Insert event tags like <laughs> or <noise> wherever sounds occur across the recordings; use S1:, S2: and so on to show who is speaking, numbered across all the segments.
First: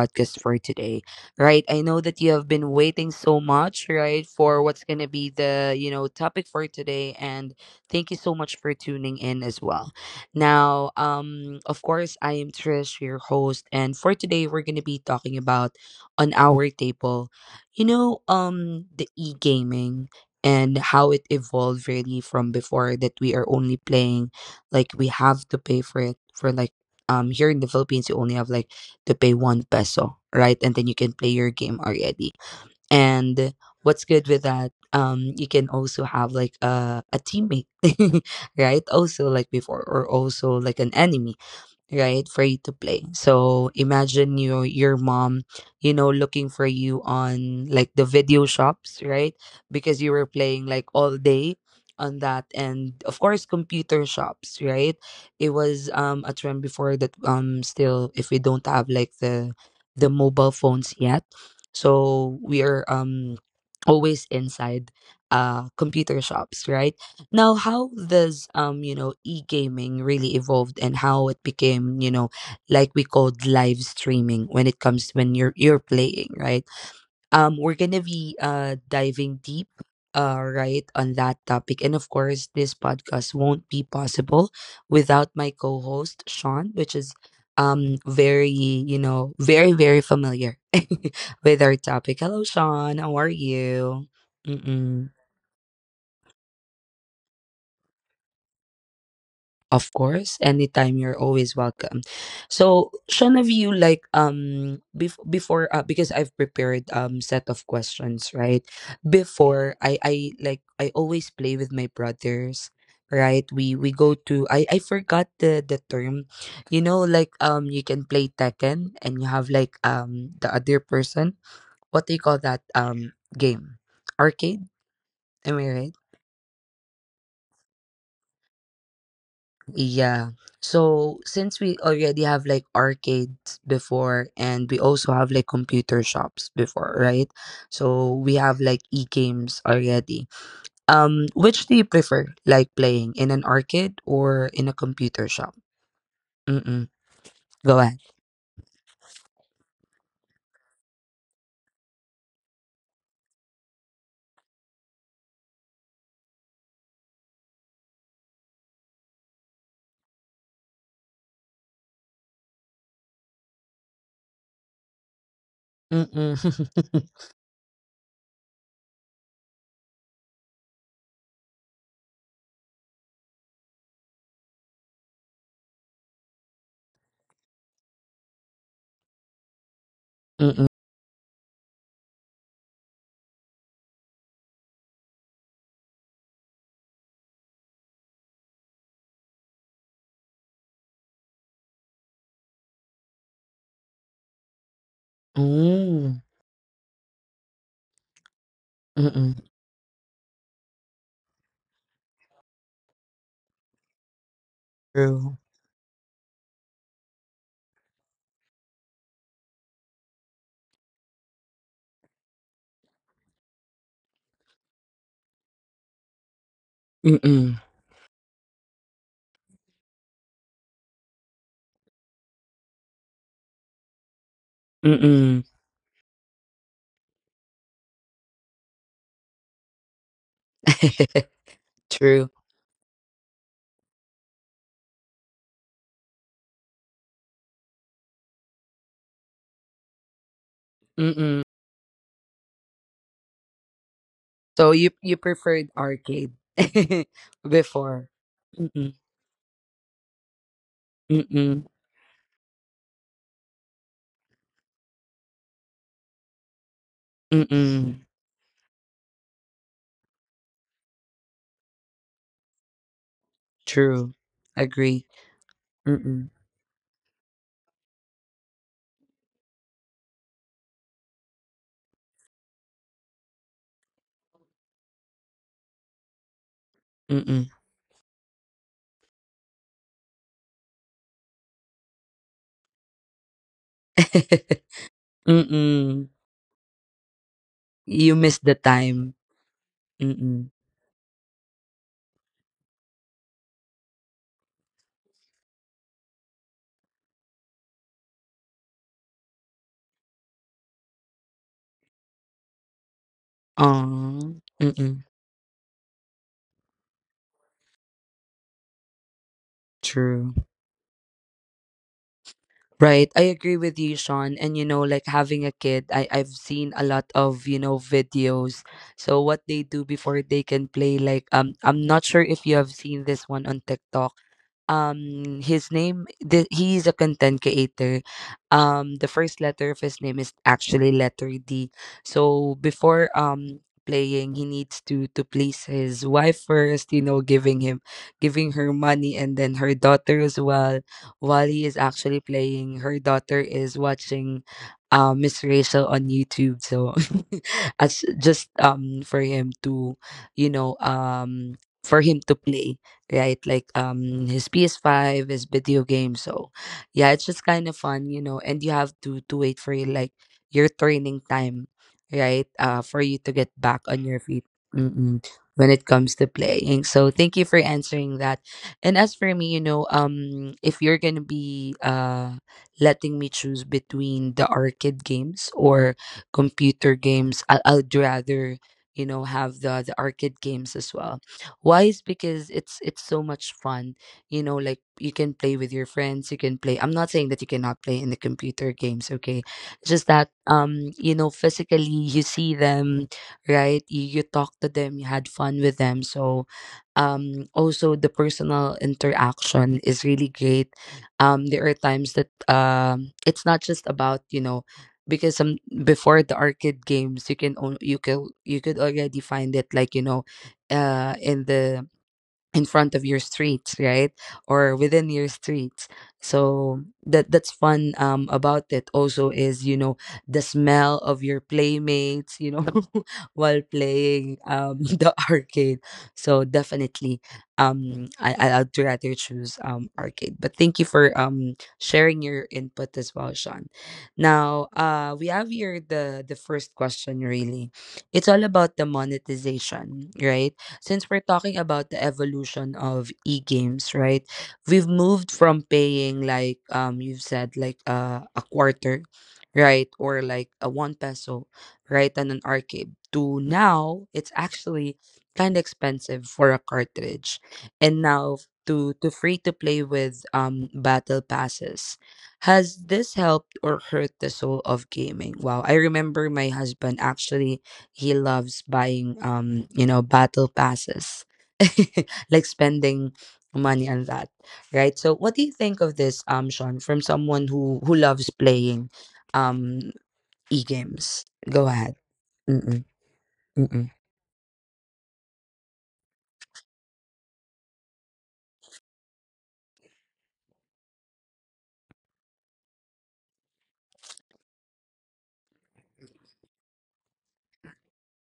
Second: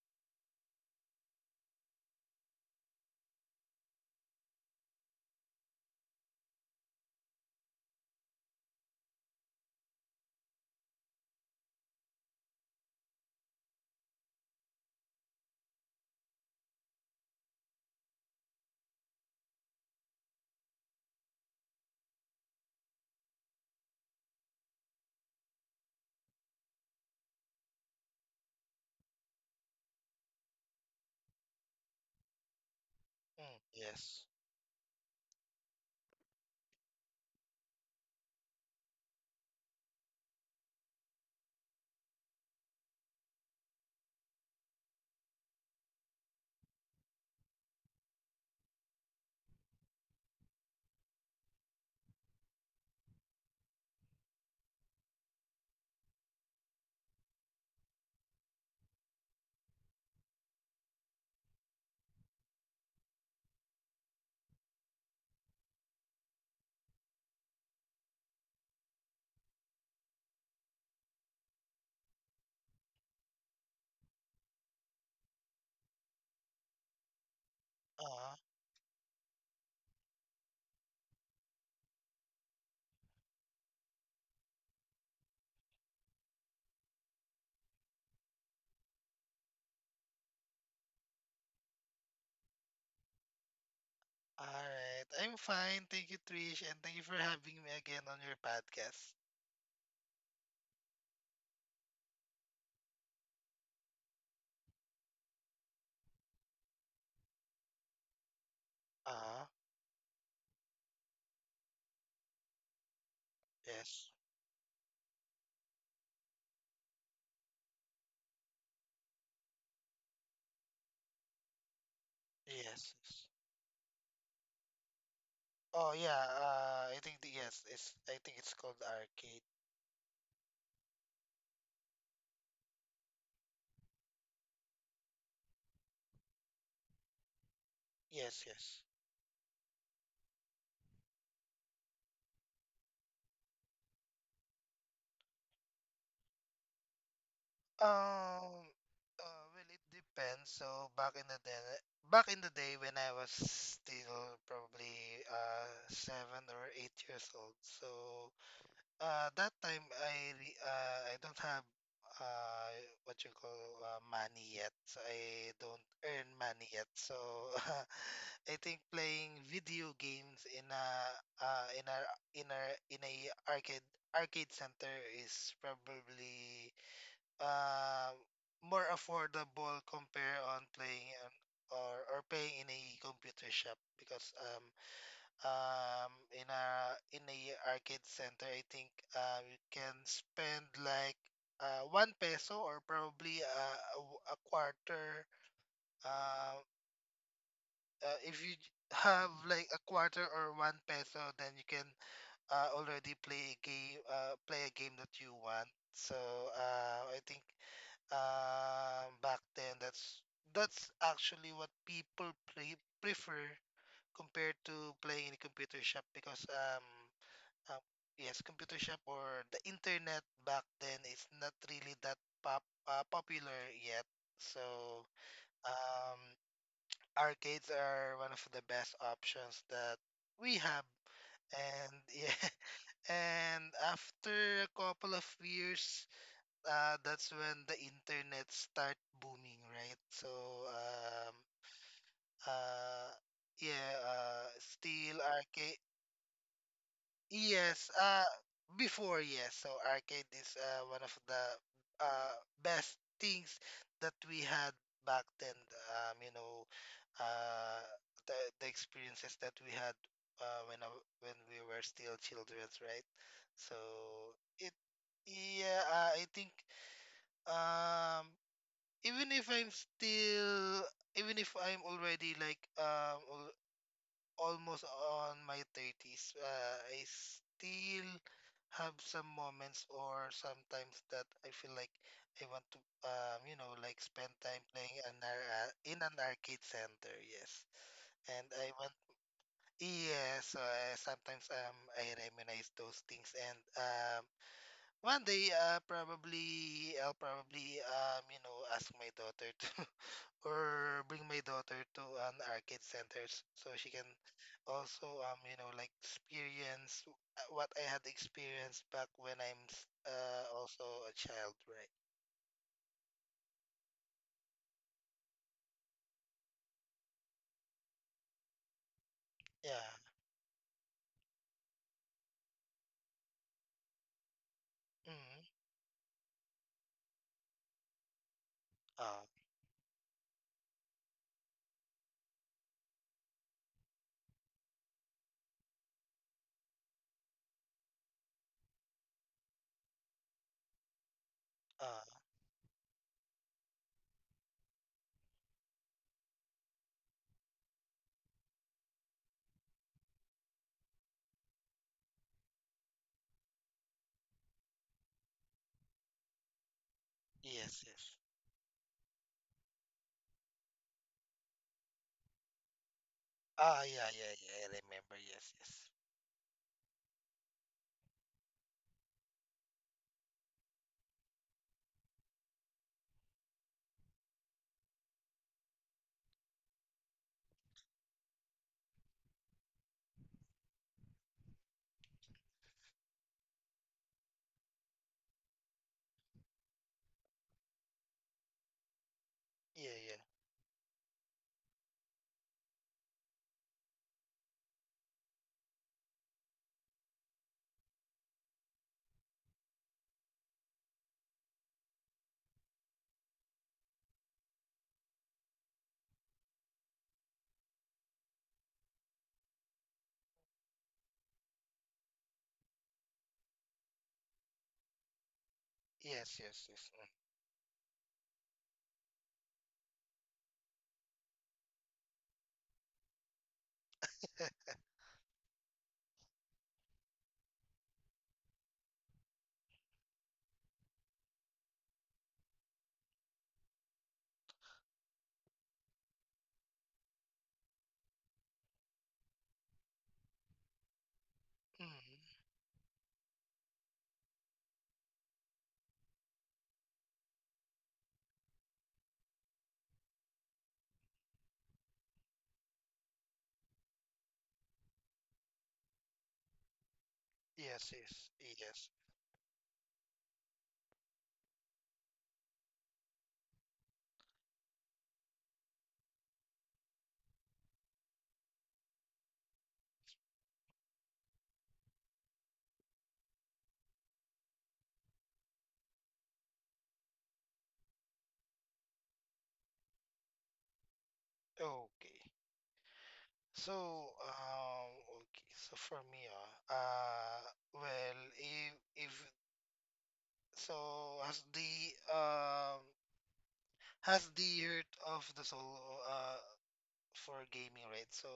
S1: podcast for today. Right, I know that you have been waiting so much, right, for what's gonna be the topic for today, and thank you so much for tuning in as well. Now, of course, I am Trish, your host, and for today we're gonna be talking about on our table, the e-gaming and how it evolved really from before that we are only playing like we have to pay for it for like here in the Philippines you only have like to pay one peso, right? And then you can play your game already. And what's
S2: Yes.
S1: good with that? You can also have like a teammate, <laughs> right? Also like before, or also like an enemy right for you to play. So imagine your mom, you know, looking for you on like the video shops, right, because you were playing like all day on that. And of course computer shops, right, it was a trend before. That still if we don't have like the mobile phones yet, so we are always inside computer shops, right. Now, how this, e-gaming really evolved and how it became, you know, like we called live streaming when it comes when you're playing, right? We're gonna
S2: Uh,
S1: be diving deep right on that topic. And of course, this podcast won't be possible without my co-host Sean, which is very, you know, very familiar <laughs> with our topic. Hello, Sean. How are you?
S2: all right.
S1: Mm-mm.
S2: I'm fine. Thank you, Trish, and thank you for having me again on your podcast.
S1: Of course, anytime you're always welcome. So, Sean, of you like before because I've prepared set of questions, right?
S2: Uh,
S1: Before I like I always play with my brothers, right? We
S2: yes.
S1: go to I forgot the term. You know like you can play Tekken and you have like the other person. What do you call that
S2: Yes. Yes.
S1: game? Arcade? Am I
S2: Oh
S1: right?
S2: yeah, I think yes, it's I think it's called arcade.
S1: Yeah. So since we already have like arcades before and we also have like computer shops before, right? So we
S2: Yes,
S1: have like
S2: yes.
S1: e-games already. Which do you prefer like playing in an arcade or in a computer shop? Mm-mm. Go ahead.
S2: Um well, it depends. So, back in the day back in the day when I was still probably 7 or 8 years old. So that time I don't have uh what you call money yet. So I don't earn
S1: Mm-mm.
S2: money yet. So, <laughs> I think playing video games in a in a in a in a arcade arcade center is probably uh more affordable, compare
S1: <laughs>
S2: on
S1: Mm-mm.
S2: playing on or paying in a computer shop, because um in a in a arcade center. I think you can spend like 1 peso, or probably a quarter.
S1: Mm.
S2: uh, if you <laughs> have
S1: Mm-mm.
S2: like a quarter or 1 peso, then you can already play a game that you
S1: True.
S2: want. So I think, back then, that's actually what people prefer compared to playing in a computer shop, because
S1: Mm-mm.
S2: um, yes, computer shop or the internet back then is not really that pop popular yet. So,
S1: Mm-mm.
S2: um, arcades are one of the best options that we have.
S1: <laughs>
S2: And <laughs>
S1: True.
S2: yeah, and after a couple of years, that's when the internet start booming, right? So,
S1: Mm-mm.
S2: uh, yeah,
S1: So you
S2: still
S1: preferred
S2: arcade.
S1: arcade <laughs>
S2: Yes,
S1: before.
S2: before, yes. So arcade is one of the
S1: Mm-mm,
S2: best things that we had back then. Um, you know, uh,
S1: mm-mm,
S2: the experiences that we had, uh, when I, when we were still children, right? So
S1: true.
S2: it,
S1: Agree.
S2: yeah, I
S1: Mm-mm,
S2: think, um, even if I'm still, even if I'm already like almost on my 30s, I
S1: mm-mm.
S2: still have some moments, or sometimes that I feel like I want to, like spend time playing
S1: <laughs>
S2: in
S1: Mm-mm.
S2: an arcade center. Yes,
S1: You miss
S2: and
S1: the
S2: I want.
S1: time. Mm-mm.
S2: Yes, sometimes I reminisce those things, and one day, probably I'll probably ask my daughter to <laughs> or bring my daughter to an arcade centers so she can
S1: Aw. Mm-mm.
S2: also like experience what I had experienced back when I'm
S1: True.
S2: also a child, right?
S1: Right. I agree with you, Sean. And you know, like having a kid, I've seen a lot of, you know, videos. So what they
S2: Yeah.
S1: do before they can play, like I'm not sure if you have seen this one on TikTok.
S2: Mm-hmm.
S1: His name he is a content creator. The
S2: Uh,
S1: first letter of his name is actually letter D. So before playing he needs to please his wife first, you know, giving him, giving her money, and then her daughter as well. While he is actually
S2: uh,
S1: playing, her daughter is watching Miss Rachel on YouTube. So <laughs> as just for him to, you know, for him to play, right, like his PS5, his video game. So yeah, it's just kind of
S2: yes,
S1: fun,
S2: yes.
S1: you know, and you have to wait for your, like, your training time, right, for you to get back
S2: Ah,
S1: on
S2: yeah,
S1: your
S2: yeah,
S1: feet.
S2: yeah. I remember.
S1: Mm-mm.
S2: Yes,
S1: When
S2: yes.
S1: it comes to playing, so thank you for answering that. And as for me, you know, if you're gonna be letting me choose between the arcade games or computer games, I'd rather, you know, have the arcade games as well. Why is because it's so much fun. You know, like you can play with your friends, you can play. I'm not saying that you cannot play in the computer games, okay?
S2: Yeah,
S1: Just
S2: yeah.
S1: that, you know, physically you see them, right? You talk to them, you had fun with them. So also the personal interaction is really great. There are times that it's not just about, you know, because some, before the arcade games, you can own you could already find it like, you know, in the, in front of your street, right, or within your street.
S2: Yes, yes,
S1: So
S2: yes. Mm.
S1: that that's fun about it. Also, is, you know, the smell of your playmates, you know, <laughs> while playing <laughs> the arcade. So definitely, I'd rather choose arcade. But thank you for sharing your input as well, Sean. Now, we have here the first question. Really, it's all about the monetization, right? Since we're talking
S2: <laughs> Mhm.
S1: about the evolution of e-games, right? We've moved from paying, like you've said, like a quarter, right, or like a 1 peso, right, and an arcade, to now it's actually kind of expensive for a cartridge.
S2: Yes,
S1: And
S2: yes,
S1: now
S2: yes.
S1: to free to play with battle passes. Has this helped or hurt the soul of gaming? Wow, I remember my husband actually, he loves buying you know, battle passes, <laughs> like spending money on that, right? So what do you think of this, Sean, from someone who loves playing um e-games? Go ahead.
S2: Okay.
S1: Mm-mm,
S2: So,
S1: mm-mm,
S2: okay, so for me, well, if so, has the hurt of the soul uh for gaming, right? So,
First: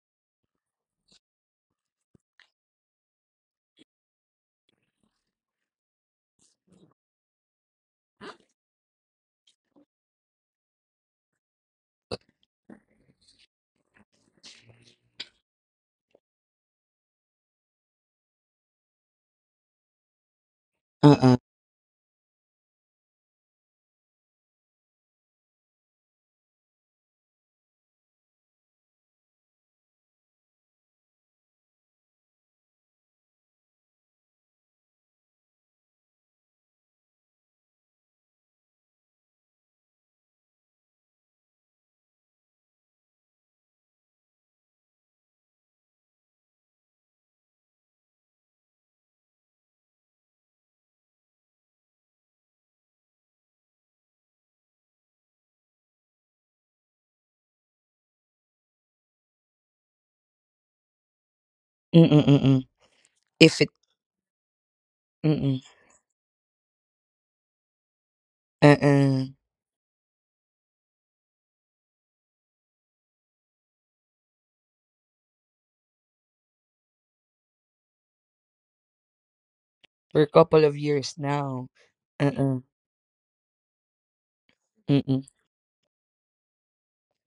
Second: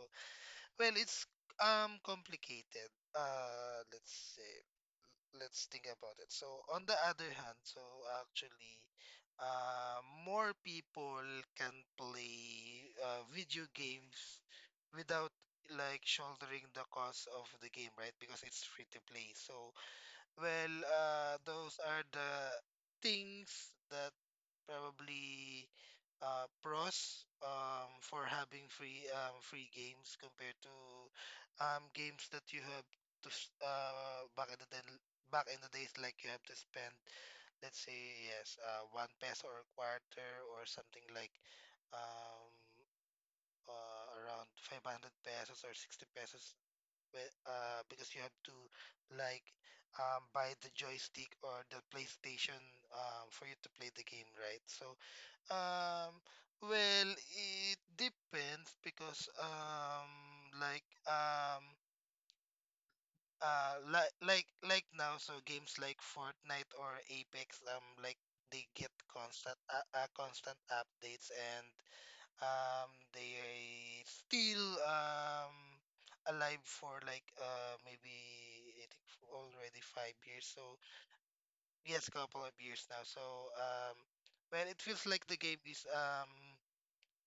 S2: well, it's complicated. Let's say. Let's think about it. So, on the other hand, actually, more people can play video games, without like shouldering the cost of the game, right? Because it's free to play. So, well,
S1: uh-uh,
S2: those are the things that probably, pros, for having free games, compared to games that you have to back in the days like you have to spend, let's say, yes, 1 peso or quarter or something like, um, around 500 pesos or 60 pesos, because you have to like, buy the joystick or the PlayStation, for you to play the game, right? So, um, well, it depends because, like,
S1: mm-mm, mm-mm. If it
S2: like now, so
S1: mm-mm,
S2: games like Fortnite or Apex, like, they get
S1: uh-uh.
S2: constant, constant updates, and they still, um alive for like, maybe I think already five
S1: For a
S2: years
S1: couple of
S2: so
S1: years now.
S2: yes, couple of
S1: Uh-uh,
S2: years now. So, um well, it feels
S1: mm-mm,
S2: like the game is,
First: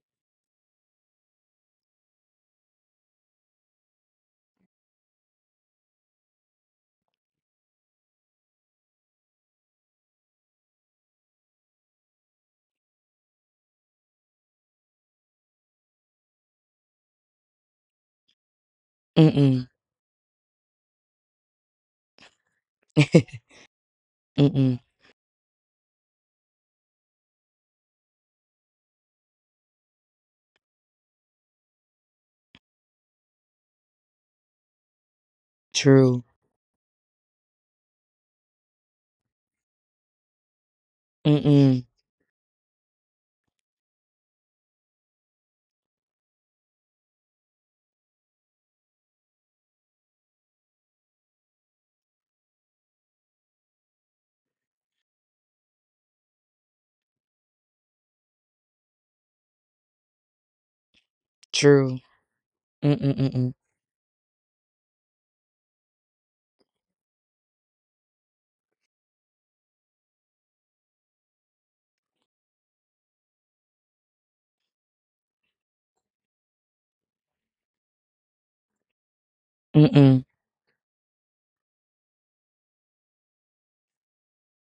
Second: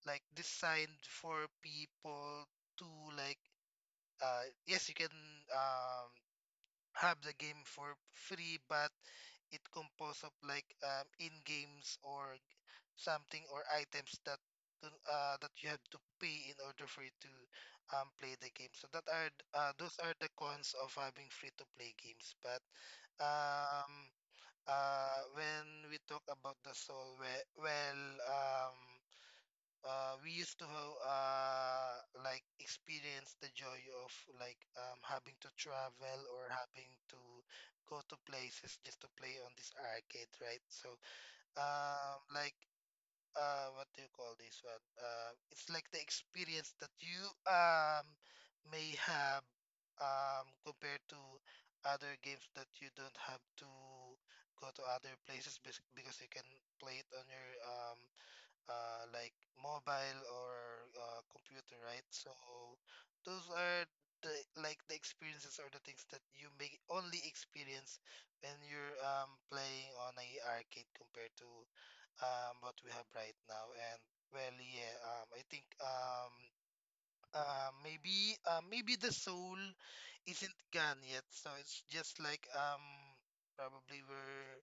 S2: like designed for people to, like, yes, you can um have the game for free, but it composed of like, in games or something, or items that, that you have to pay in order for you to, play the game. So, that are
S1: mm-mm,
S2: those are the cons of having free to play games. But,
S1: <laughs>
S2: um
S1: mm-mm,
S2: when we talk about the soul, well, um we used to, uh, like, experience the joy of like, having to travel
S1: true.
S2: or having to go to places just to play on this arcade, right? So,
S1: Mm-mm,
S2: like, what do you call this one? It's like the experience that you um may have, compared to other games that you don't have to go to other places, because you can play it on your, like, mobile or computer,
S1: true.
S2: right? So
S1: Mm-mm,
S2: those
S1: mm-mm,
S2: are the like the experiences, or the things that you may only experience when you're, playing on a arcade compared to, what we have right now. And well, yeah, I think, maybe the soul
S1: mm-mm,
S2: isn't gone yet. So it's just like, probably we're,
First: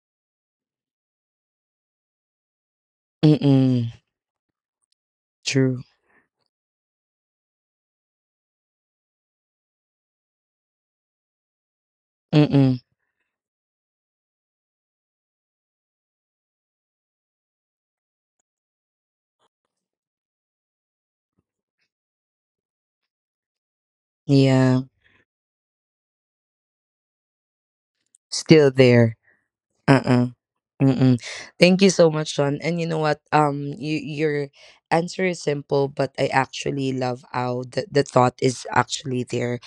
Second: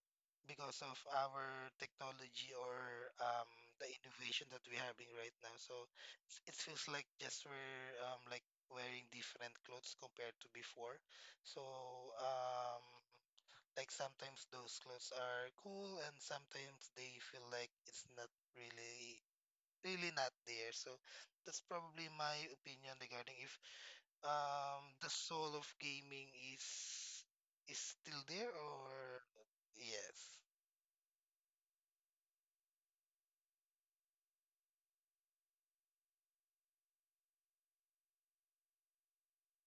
S2: because of our technology or, the
S1: mm-mm,
S2: innovation that we're having right now. So
S1: true.
S2: it feels like just we're, like, wearing different clothes compared to before. So,
S1: Mm-mm.
S2: um like, sometimes those clothes are cool and sometimes they feel like it's not really not there. So that's probably my opinion regarding if
S1: Yeah,
S2: the soul of gaming is still there
S1: still there.
S2: or yes,
S1: Uh-uh. Mm-mm. Thank you so much, John. And you know what? You, your answer is simple, but I actually love how the thought is actually there.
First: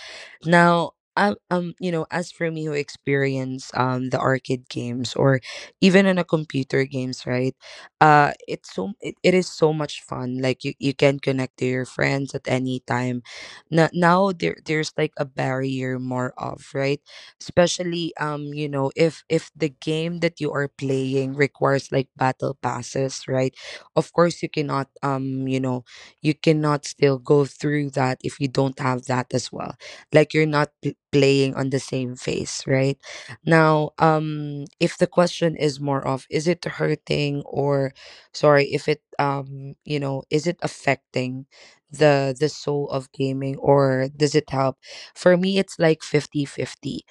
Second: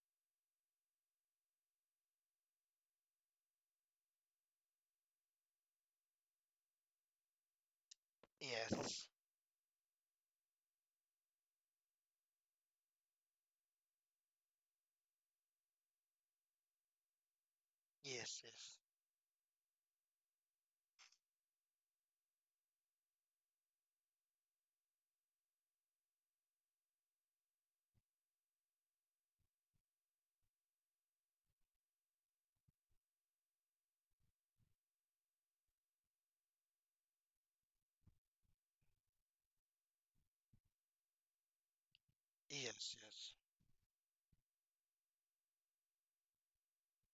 S1: Now, you know, as for me who experience the arcade games or even in a computer games, right? It's so
S2: yes,
S1: it is so much fun. Like you can connect to your friends at any time. Now, there there's like a barrier more of, right, especially
S2: yes,
S1: you
S2: yes,
S1: know, if the game that you are playing requires like battle passes, right, of course you cannot, you know, you cannot still go through that if you don't have that as well. Like you're not playing on the same phase, right. Now if the question is more of is it hurting or, sorry, if it, you know, is it affecting the soul
S2: yes,
S1: of gaming or does it help, for me it's like 50-50.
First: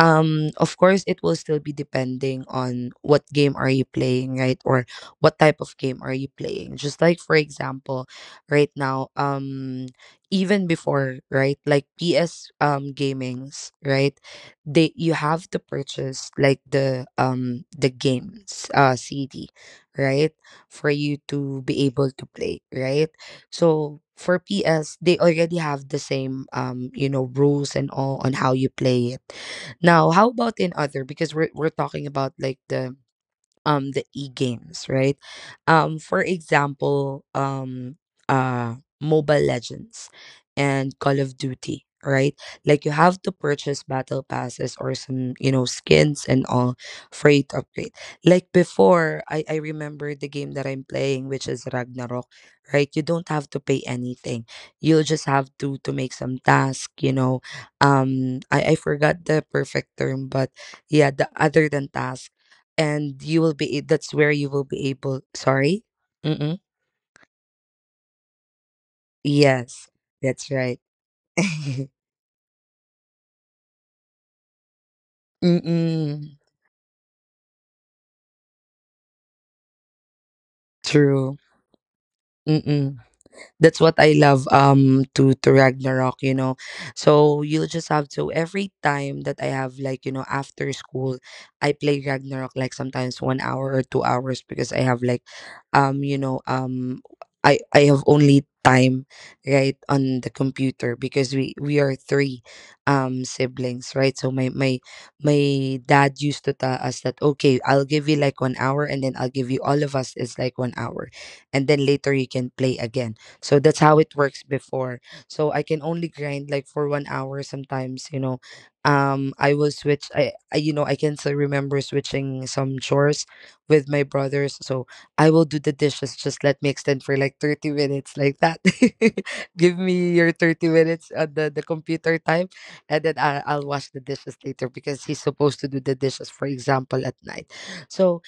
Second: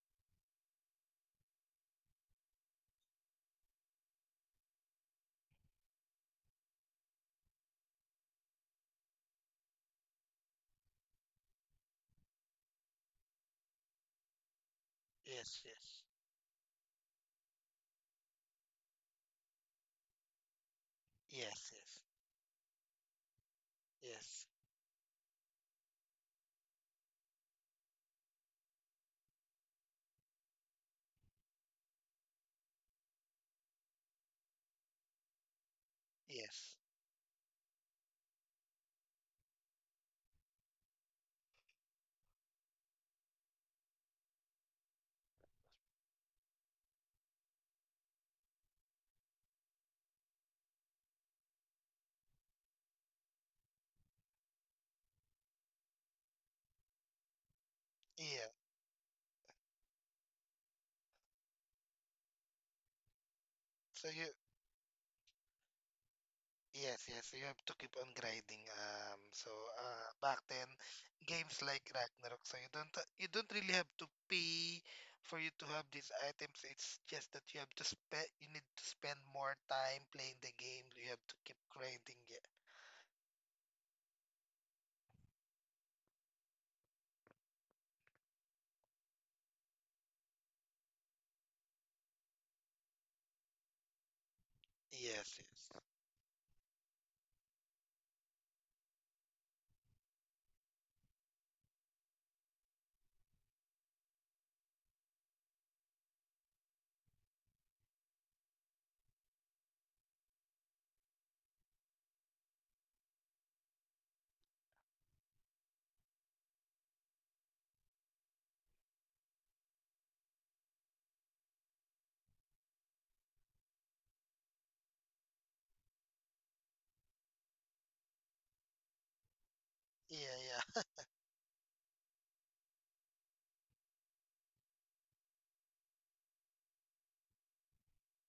S1: Of course it will still be depending on what game are you playing, right, or what type of game are you playing. Just like for example, right now even before, right, like ps gamings, right, they you have to
S2: yes, yes,
S1: purchase like the games cd, right, for you to
S2: yes,
S1: be
S2: yes,
S1: able to play, right. So
S2: yes,
S1: for
S2: yes,
S1: ps they already have the same, you know, rules and all on how you play it. Now, how about in other? Because we're talking about like the e-games, right? For
S2: yes,
S1: example, uh Mobile Legends and Call of Duty, right? Like you have to purchase battle passes or some, you know, skins and all, for you to upgrade. Like before, I remember the game that I'm playing, which is Ragnarok, right? You don't have to pay anything. You'll just have to make some task, you know.
S2: yeah.
S1: I forgot the perfect term, but yeah, the other than task and you will be,
S2: So
S1: that's
S2: you.
S1: where you will be able, sorry. Mm-mm.
S2: Yes, yes, you have to keep on grinding. So,
S1: Yes,
S2: back
S1: that's
S2: then,
S1: right.
S2: games
S1: <laughs>
S2: like Ragnarok, so you don't really have to pay for you to have these
S1: Mm-mm.
S2: items. It's just that you need to spend more time playing the game. You have
S1: True.
S2: to keep grinding. Yeah.
S1: Mm-mm. That's what I love to Ragnarok, you know. So you'll just have to, every time that I have like, you know, after school, I play Ragnarok like sometimes 1 hour or 2 hours because I have like
S2: Yes, yes.
S1: you know, I have only time, right, on the computer because we are three siblings, right. So my dad used to tell us that okay, I'll give you like 1 hour, and then I'll give you all of us is like 1 hour, and then later you can play again. So that's how it works before. So I can only grind like for 1 hour sometimes, you know. I will switch, I you know, I can still remember switching some chores with my brothers. So I will do the dishes, just let me extend for like 30 minutes like that. <laughs> Give me your
S2: Yeah,
S1: 30
S2: yeah, <laughs>
S1: minutes at the computer time, and then I'll wash the dishes later because he's supposed to do the dishes, for example, at night. So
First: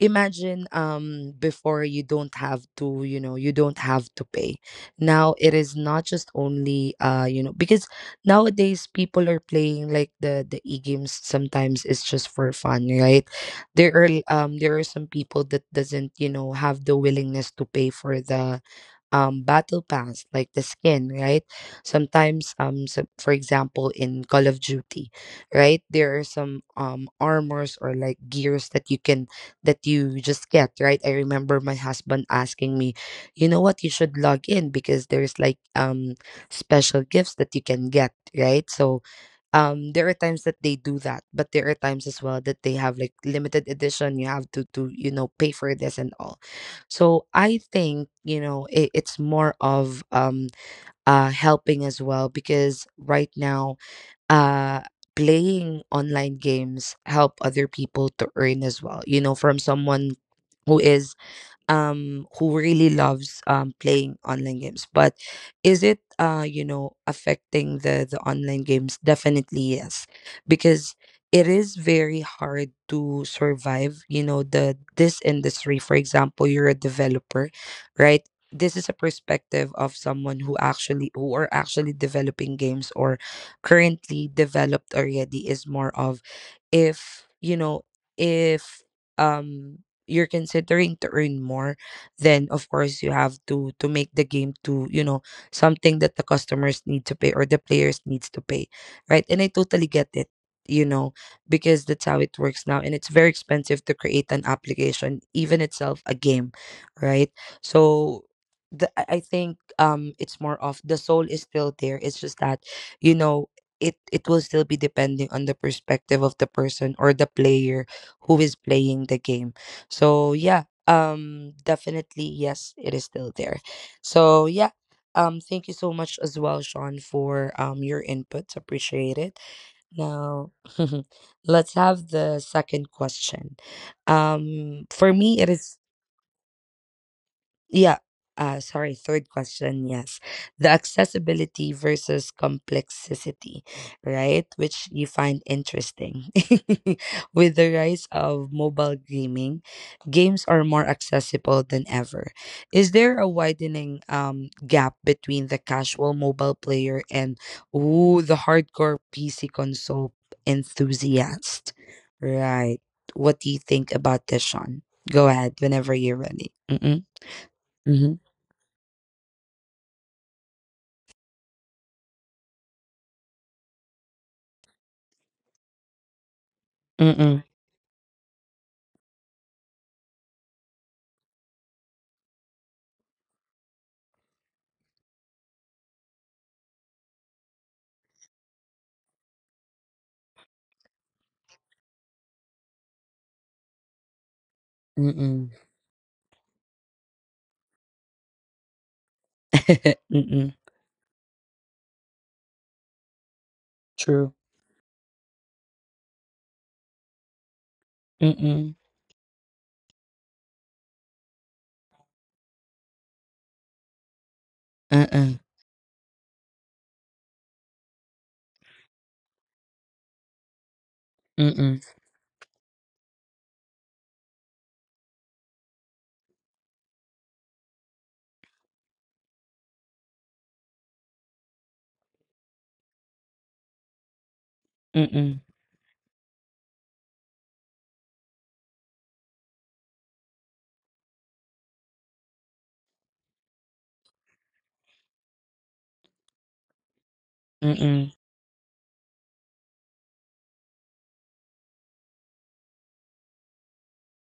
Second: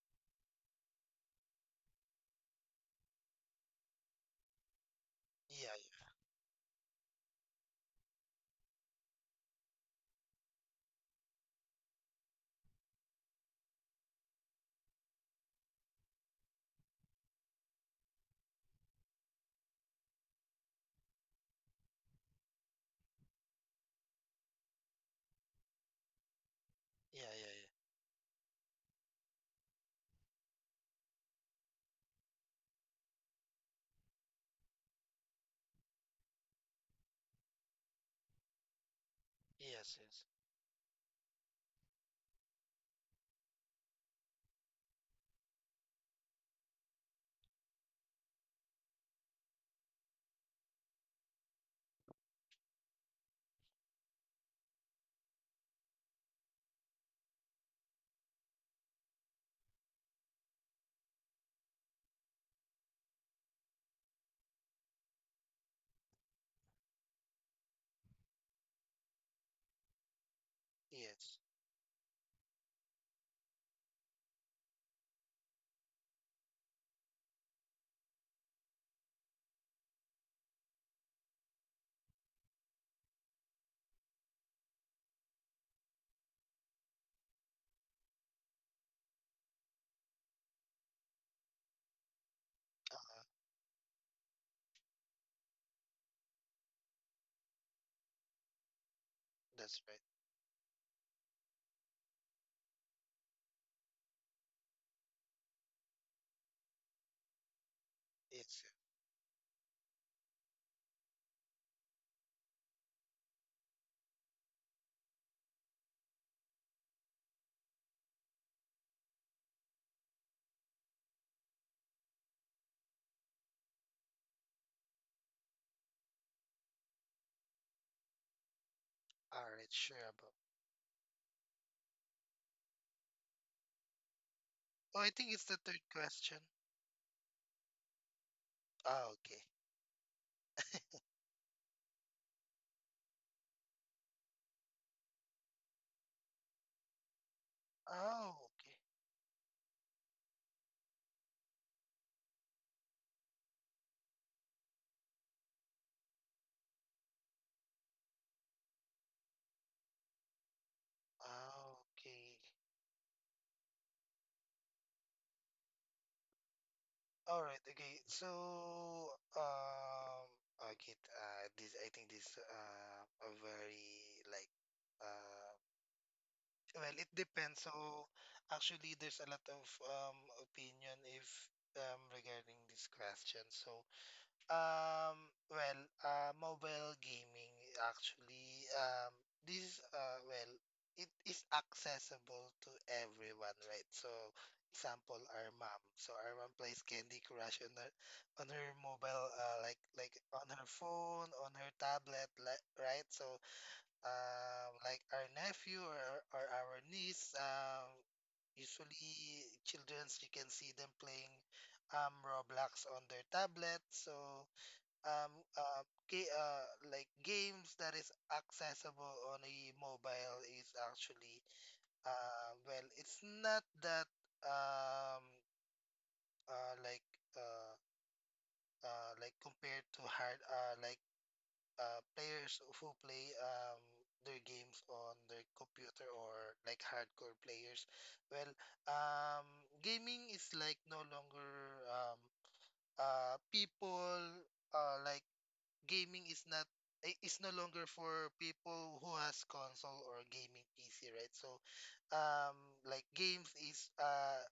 S1: imagine before you don't have to you don't have to pay now. It
S2: yeah,
S1: is not just only because nowadays people are playing like the e-games. Sometimes it's just for fun, right? There are there are some people that doesn't you know have the willingness to pay for the battle pass like the skin, right? Sometimes so, for example, in Call of Duty, right, there are some
S2: yeah, yeah, yeah.
S1: armors
S2: Yeah.
S1: or like gears that you can that you just get. Right, I remember my husband asking me, you know what, you should log in because there's like special gifts that you can get, right? So
S2: Yes,
S1: there are
S2: yes,
S1: times that they do that, but there are times as well that they have like limited edition. You have to you know pay for this and all. So I think you know it's more of helping as well, because right now uh playing online games help other people to earn as well. You know, from someone who is who really loves playing online games. But is it affecting the online games? Definitely yes, because
S2: yes.
S1: it is very hard to survive you know the this industry. For example, you're a developer, right? This is a perspective of someone who actually who are actually developing games or currently developed already. Is more of, if you know if um you're considering to earn more, then of
S2: Uh,
S1: course you have to make the game to you know something that the customers need to pay or the players needs to pay, right? And I
S2: that's
S1: totally
S2: right.
S1: get it, you know, because that's how it works now, and it's very expensive to create an application, even itself a game, right? So
S2: Yes. Yeah.
S1: the, I think it's more of the soul is still there. It's just that, you know, it will still be depending on the perspective of the person or the player who is playing the game. So yeah, definitely yes, it is still there. So yeah, thank you so much as well, Sean, for your inputs. Appreciate it.
S2: All right, sure about.
S1: Now <laughs> let's have the second question.
S2: Oh, I
S1: For
S2: think
S1: me
S2: it's
S1: it
S2: the third
S1: is
S2: question.
S1: yeah. Sorry,
S2: Oh,
S1: third
S2: okay.
S1: question. Yes. The accessibility versus complexity, right? Which you find interesting. <laughs> With the rise
S2: Oh,
S1: of
S2: okay.
S1: mobile gaming, games are more accessible than ever. Is there a widening gap between the casual mobile player and, ooh, the hardcore PC console enthusiast?
S2: Oh, okay.
S1: Right. What do you think about this, Sean? Go ahead whenever you're ready. Mm-mm.
S2: All right, okay.
S1: Mm-hmm.
S2: So, um, okay, this I think this, a very, like, uh well, it depends.
S1: Mm-mm.
S2: So, actually, there's a lot of opinion, if regarding this question. So, well, mobile gaming, actually, well, it is accessible to everyone, right? So, example, our
S1: Mm-mm.
S2: mom. So, our mom plays Candy Crush on her mobile, like
S1: <laughs>
S2: on her
S1: Mm-mm.
S2: phone, on her tablet, like, right? So,
S1: True.
S2: like, our nephew or our niece,
S1: Mm-mm.
S2: usually childrens you can see them playing, Roblox, on their tablet. So, um,
S1: Uh-uh.
S2: uh, like, games that is accessible on a mobile is actually,
S1: Mm-mm.
S2: well, it's not that, um, uh, like uh, like, compared to hard like, players who play, their games on their
S1: Mm-mm.
S2: computer, or like hardcore players. Well, um, gaming is like no longer, um, people like, gaming is not I- is no longer for
S1: Mm-mm.
S2: people who has console or gaming PC, right? So, um, like, games is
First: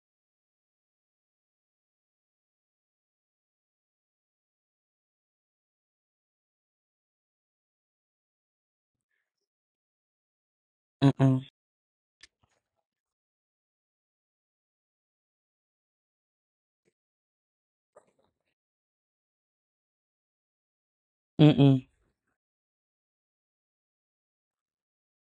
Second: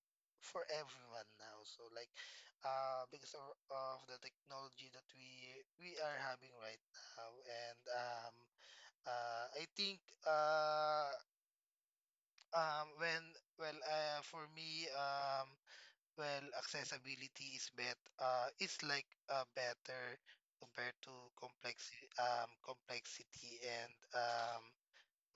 S2: for everyone now. So, like, because of the technology that we are having right now, and, I think,
S1: Uh-uh.
S2: when well for me, well, accessibility is bet is like, better compared to
S1: Mm-mm.
S2: complexity. Complexity and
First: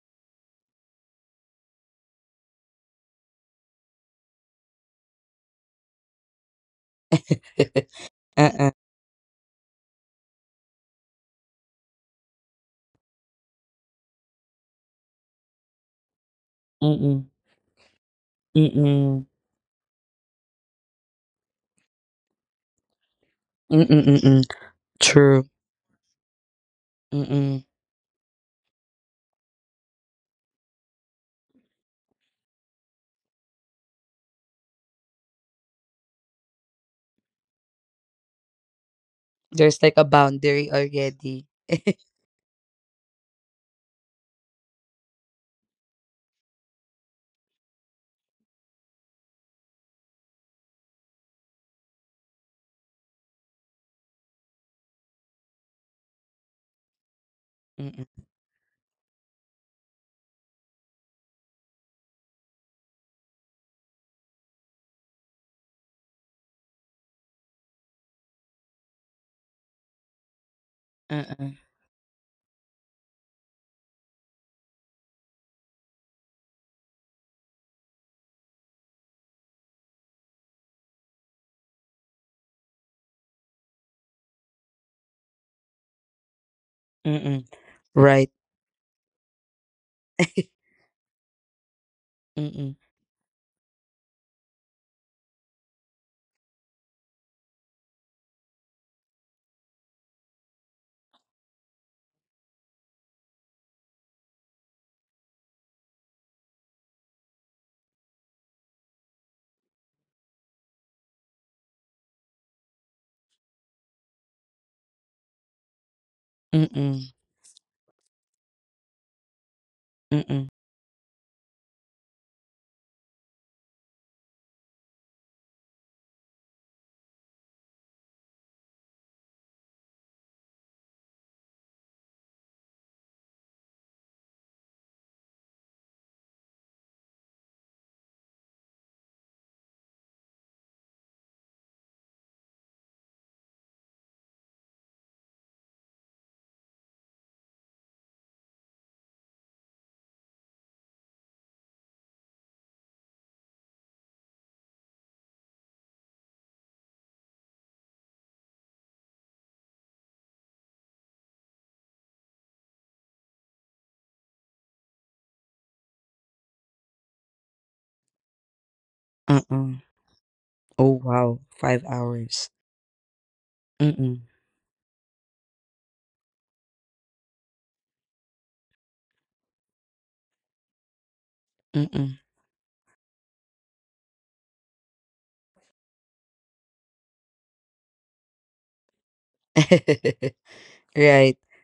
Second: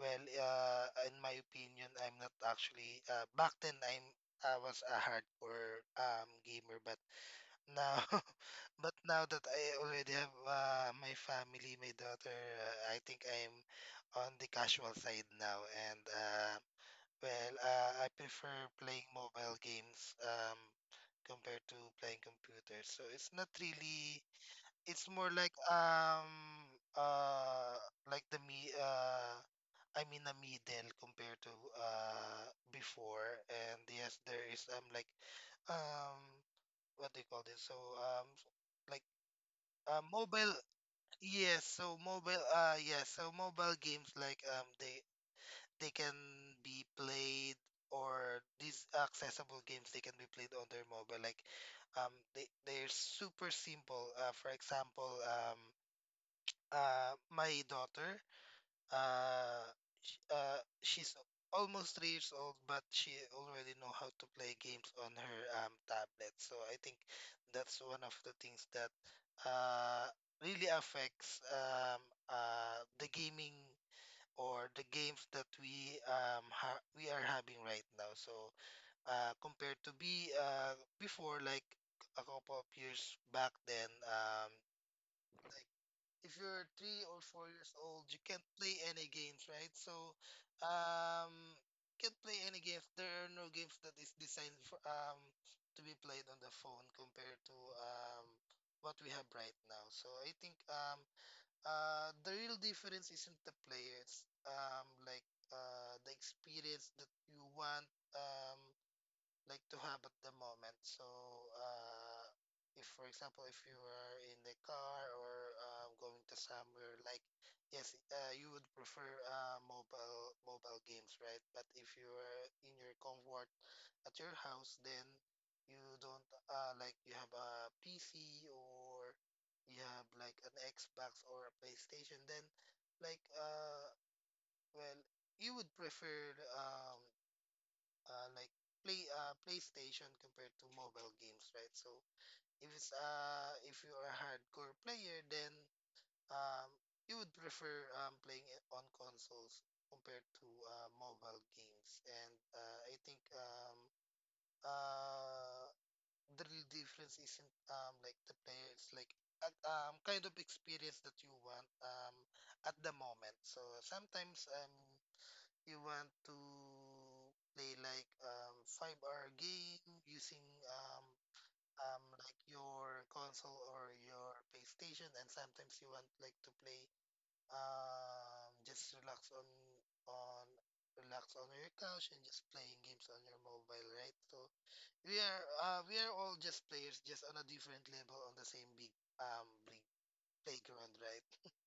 S2: Well, in my opinion, I'm not actually, back then, I was a hardcore, gamer, but
S1: <laughs>
S2: now
S1: Uh-uh.
S2: <laughs> but now that I already have, my family, my daughter, I think I'm on the casual side now, and
S1: Mm-mm.
S2: well, I prefer playing
S1: Mm-mm.
S2: mobile games, compared to playing computers. So it's not
S1: Mm-mm.
S2: really,
S1: Mm-mm.
S2: it's more
S1: True.
S2: like,
S1: Mm-mm.
S2: uh like, the me I'm in a middle compared to, before. And yes, there is, like, um what do you call this? So, like,
S1: There's like a
S2: mobile
S1: boundary already.
S2: yes,
S1: <laughs>
S2: so mobile yes, so mobile games, like, they can be played, or these accessible games they can be played on their mobile, like, they're super simple. For example, my daughter,
S1: Mm-mm.
S2: uh, she's almost 3 years old, but she already know how to play games on her, tablet. So I think that's one of the things that uh really affects,
S1: Uh-uh.
S2: the gaming, or the games that we are having right now. So, compared to, be before, like a couple of years back then, like, if you're three or
S1: Mm-mm.
S2: four years old, you
S1: Right.
S2: can't play any games, right? So,
S1: <laughs>
S2: um can't play any
S1: Mm-mm.
S2: games. There are no games that is designed for, to be played on the phone, compared to what we have right now. So I think, the real difference isn't the play. It's, like, the experience that you want. Um, like to have at the moment. So, uh, if for example, if you are in the car or going to somewhere,
S1: Mm-mm.
S2: like yes, you would prefer uh, mobile
S1: Mm-mm.
S2: mobile games, right? But if you are in your comfort at your house, then you don't like you have a PC or you have like an Xbox or a PlayStation, then like uh, well, you would prefer uh, like play PlayStation compared to mobile games, right? So if it's if you are a hardcore player, then um you would prefer playing it on consoles compared to mobile games, and I think uh the real difference isn't the player, it's like kind of experience that you want at the moment. So sometimes you want to play like 5 hour
S1: Uh-uh.
S2: game using
S1: Oh
S2: um,
S1: wow. Five
S2: um, like
S1: hours.
S2: your console or
S1: Mm-mm.
S2: your PlayStation, and sometimes you want like to play just on relax on your couch and
S1: Mm-mm.
S2: just playing games on your mobile, right? So we are all just players, just on a different level on the same big
S1: <laughs>
S2: playground, right?
S1: Right.
S2: <laughs>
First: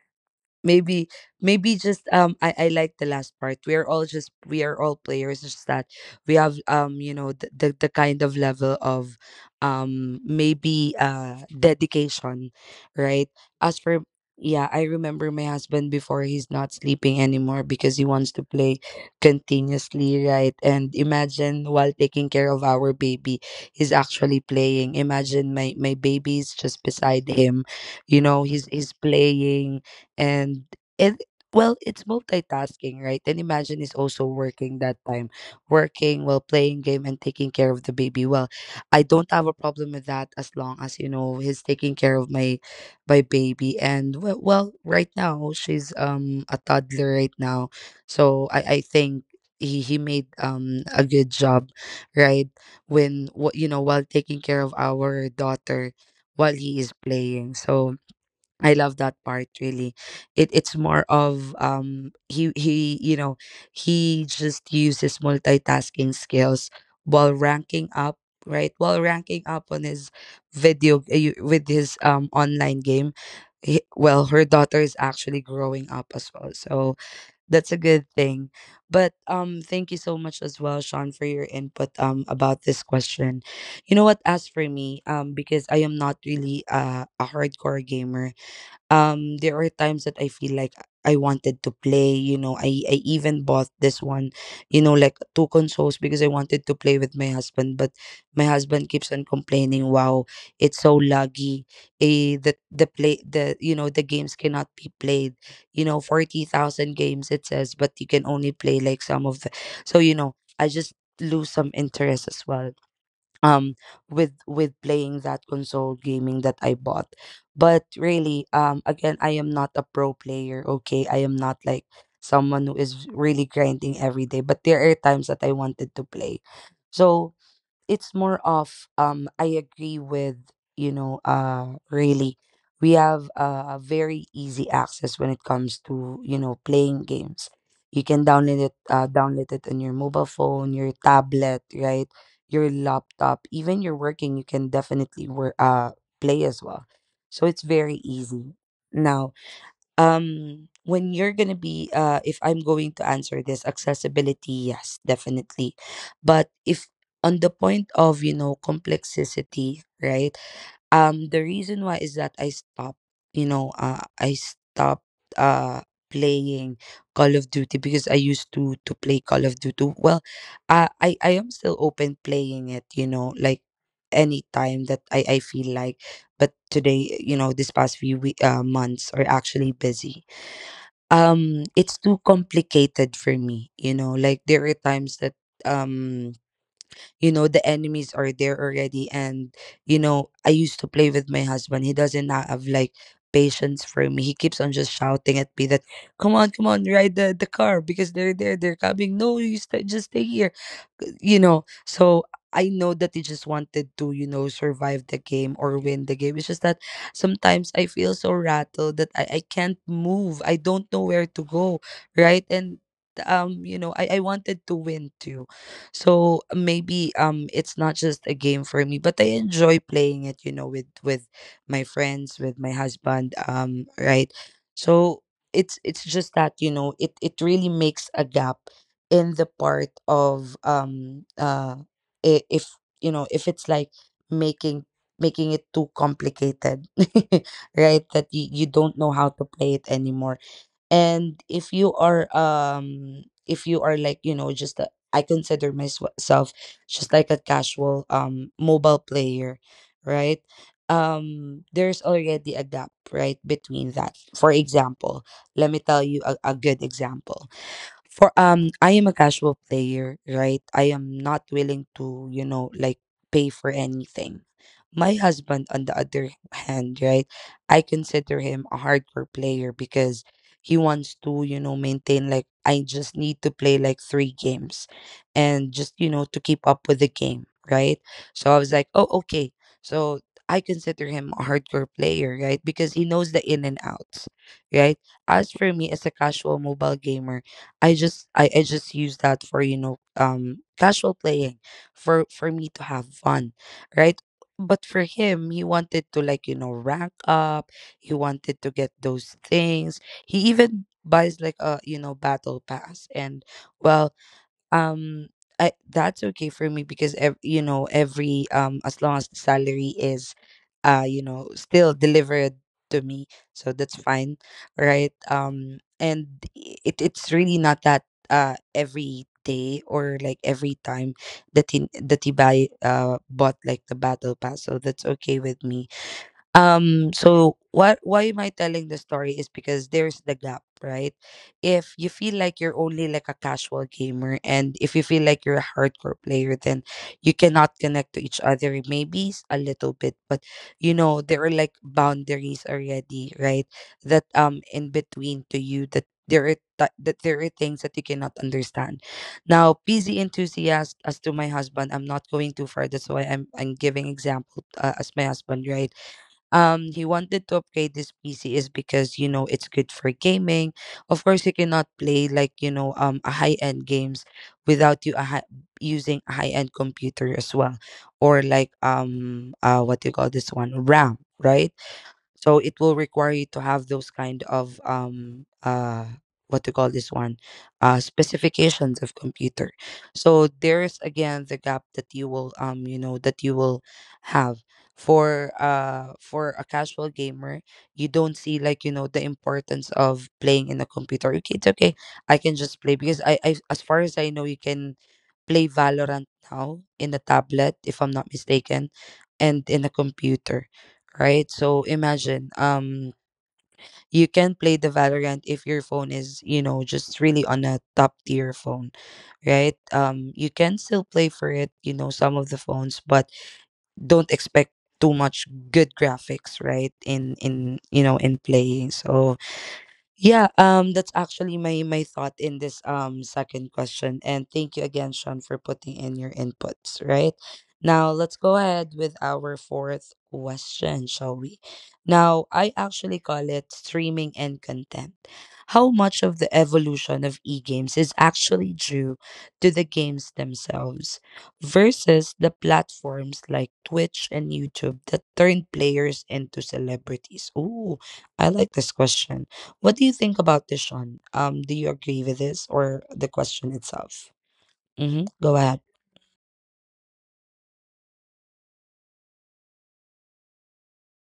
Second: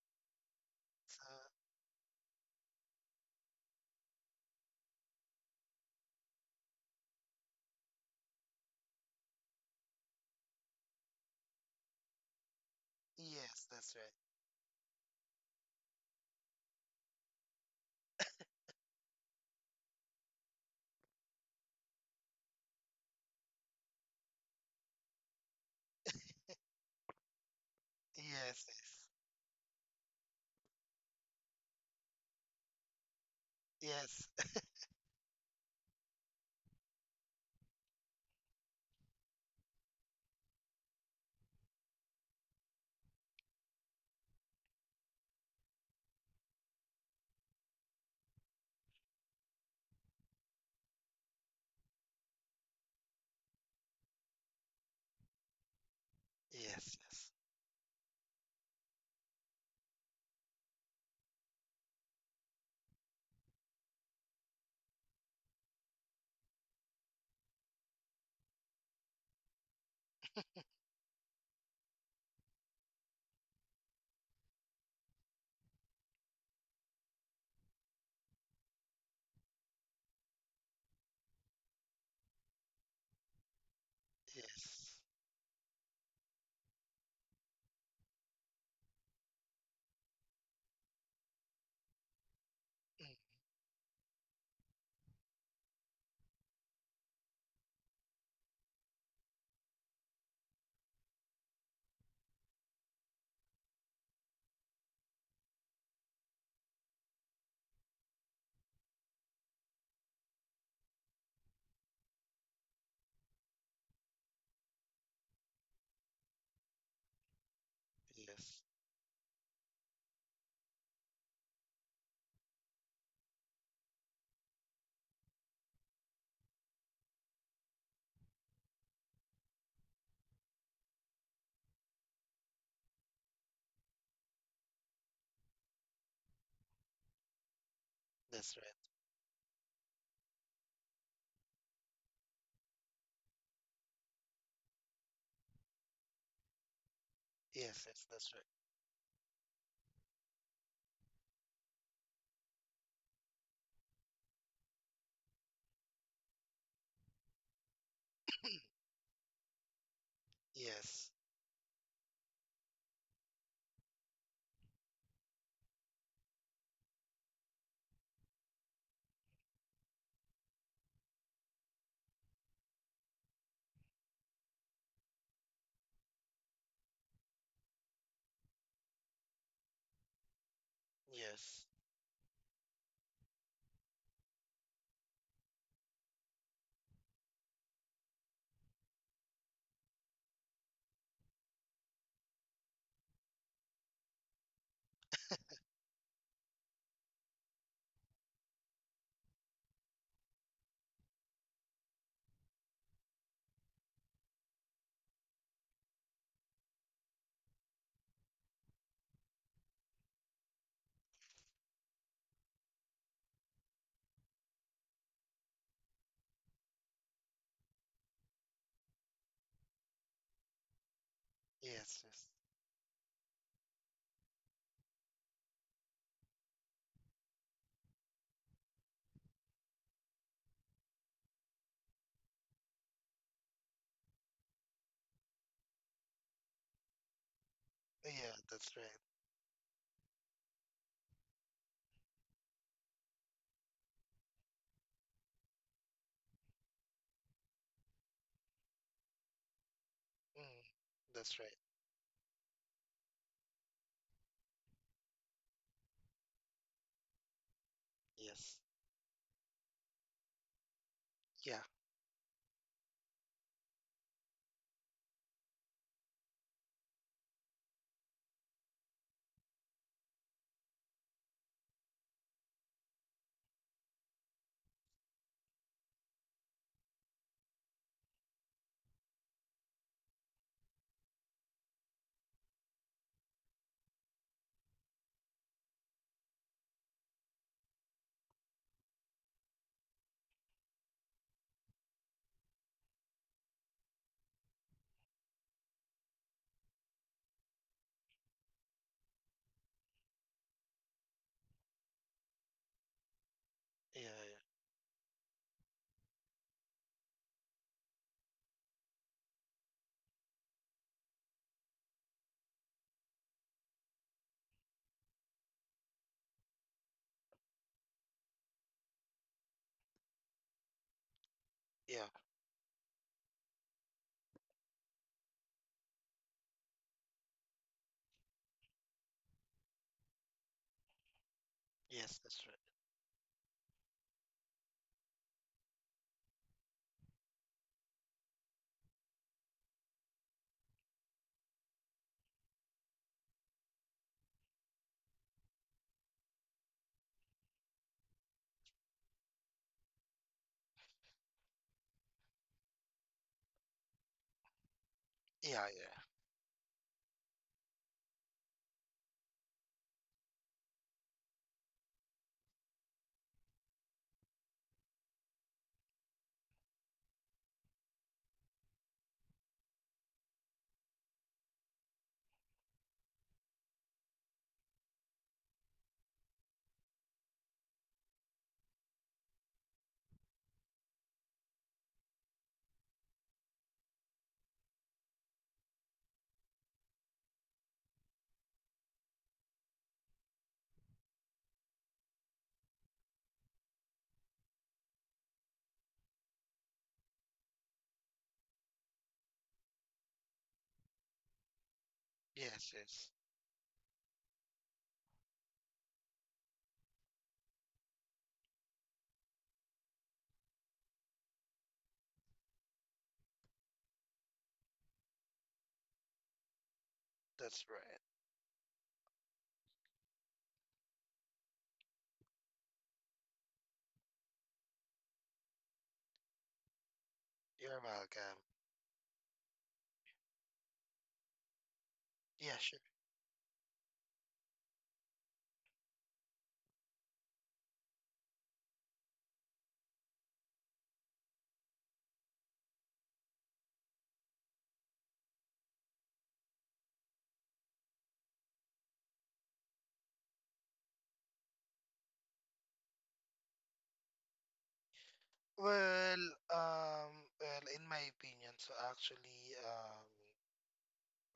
S1: Maybe,
S2: So
S1: maybe just I like the last part. We are all just we are all players. It's just that we have you know the kind of level of maybe dedication, right?
S2: yes,
S1: As
S2: that's
S1: for
S2: right.
S1: yeah, I remember my husband before. He's not sleeping anymore because he wants to play continuously, right? And imagine while taking care of our baby, he's actually playing. Imagine my baby's just beside him, you know. he's
S2: Yes,
S1: he's
S2: yes,
S1: playing and it, well, it's multitasking, right? And imagine is also
S2: yes,
S1: working that time, working while playing game and taking care of the baby. Well, I don't have a problem with that, as long as you know he's taking care of my my baby. And well, well right now she's a toddler right now. So I think he made a good job, right? When you know while taking care of our daughter
S2: <laughs>
S1: while he is
S2: yes, yes.
S1: playing. So I love that part, really. It it's more of he you know he just uses multitasking skills while ranking up, right? While ranking up on his video with his online game. He, well, her daughter is actually growing up as well, so that's a good thing. But thank you so much as well, Sean, for your input about this question. You know what? As for
S2: Yes.
S1: me, because I am not really a hardcore gamer, there are times that I feel like I wanted to play, you know. I
S2: Mm.
S1: even bought this one, you know, like two consoles because I wanted to play with my husband, but my husband keeps on complaining, "Wow, it's so laggy. Eh, the you know, the games cannot be played. You know, 40,000 games it says, but you can only play like some of the. So, you know, I just lose some interest as well um with playing that console gaming that I bought. But really,
S2: Yes.
S1: again, I am not a pro player, okay? I am not like someone who is really grinding every day, but there are times that I wanted to play. So it's more of I agree with you know really we have a very easy access when it comes to you know playing games. You can
S2: That's right.
S1: download it on your mobile phone, your tablet, right? Your laptop, even you're working, you can definitely work play as well. So it's
S2: Yes,
S1: very
S2: yes, that's right.
S1: easy now. When you're gonna be if I'm going to answer this, accessibility, yes, definitely. But if on the point of you know complexity, right,
S2: Yes.
S1: the reason why is that I stopped you know I stopped uh playing Call of Duty, because I used to play Call of Duty. Well, I am still open playing it, you know, like anytime that I feel like. But today, you know, this past few week, months are actually busy.
S2: Yes.
S1: It's too complicated for me, you know, like there are times that um you know the enemies are there already. And you know I used to play with my husband. He doesn't have like patience for me. He keeps on just shouting at me that come on, come on, ride the car, because they're there, they're coming, no, you just stay here, you know. So I know that they just wanted to, you know, survive the game or win the game. It's just that sometimes I feel so rattled that I can't move. I don't know where to go, right? And you know, I wanted to win too. So maybe it's not just a game for me, but I enjoy playing it, you know, with my
S2: Yes, yes.
S1: friends, with my husband, right? So it's just that, you know, it really makes a gap in the part of if you know if it's like making making it too complicated. <laughs> Right, that
S2: Yeah,
S1: you
S2: that's right.
S1: don't know how to play it anymore. And if you are like you know just I consider myself just like a casual mobile player, right?
S2: Mm. That's right.
S1: There's already a gap, right, between that. For example, let me tell you a good example for
S2: Yes.
S1: I am a casual player, right? I am not
S2: Yeah.
S1: willing to, you know, like pay for anything. My husband on the other hand, right? I consider him a hardcore player, because he wants to, you know, maintain like I just need to play like 3 games and just, you know, to keep up with the game, right? So I was like, "Oh, okay." So I consider him a hardcore player, right? Because he knows the in and outs, right? As for me as a casual mobile gamer, I just I just use that for you know casual playing, for me to have fun, right? But for him, he wanted to like you know rank up. He wanted to get those things. He even buys like a battle pass and
S2: Yeah,
S1: well um that's okay for me because every as long as the salary is you know still delivered to me, so that's fine, right? And It's really not that every day or like every time that he
S2: yeah. Yeah.
S1: that he buy bought like the battle pass, so that's okay with me. Um so what why am I telling the story? Is because there's the gap, right? If you
S2: Yes,
S1: feel
S2: that's right.
S1: like you're only like a casual gamer and if you feel like you're a hardcore player, then you cannot connect to each other, maybe a little bit. But you know, there are like boundaries already, right? That in between to you, that there are things that you cannot understand. Now, PZ enthusiast as to my husband, I'm not going too far. That's why I'm giving example, as my
S2: Yeah,
S1: husband,
S2: yeah.
S1: right? He wanted to upgrade this PC, is because you know it's good for gaming. Of course, you cannot play like you know a high end games without using a high end computer as well, or like what do you call this one, RAM, right? So it will require you to have those kind of what to call this one, specifications of computer. So there's again the gap that you will you know, that you will have for a casual gamer. You don't see like you know the importance of playing in a computer. Okay, it's okay, I can just play because I, as far as I know, you can play Valorant now in a tablet, if I'm not mistaken, and in a computer, right? So imagine,
S2: Yes, yes.
S1: you can play the Valorant if your phone is, you know, just really on a top tier phone, right? You can still play for it, you know, some of the phones, but don't expect too much good graphics, right? In
S2: That's
S1: in
S2: right.
S1: you know, in playing. So yeah, that's actually my thought in this second question. And thank you again, Sean, for putting in your inputs, right?
S2: You're
S1: Now
S2: welcome.
S1: let's go ahead with our fourth question, shall we? Now,
S2: Yeah,
S1: I
S2: sure.
S1: actually call it streaming and content. How much of the evolution of e-games is actually due to the games themselves versus the platforms like Twitch and YouTube that turn players into celebrities? Ooh, I like this question. What do you think about this, Sean? Do you agree with this or the question itself? Mm-hmm. Go ahead.
S2: Well, um, well, in my opinion, so actually, um,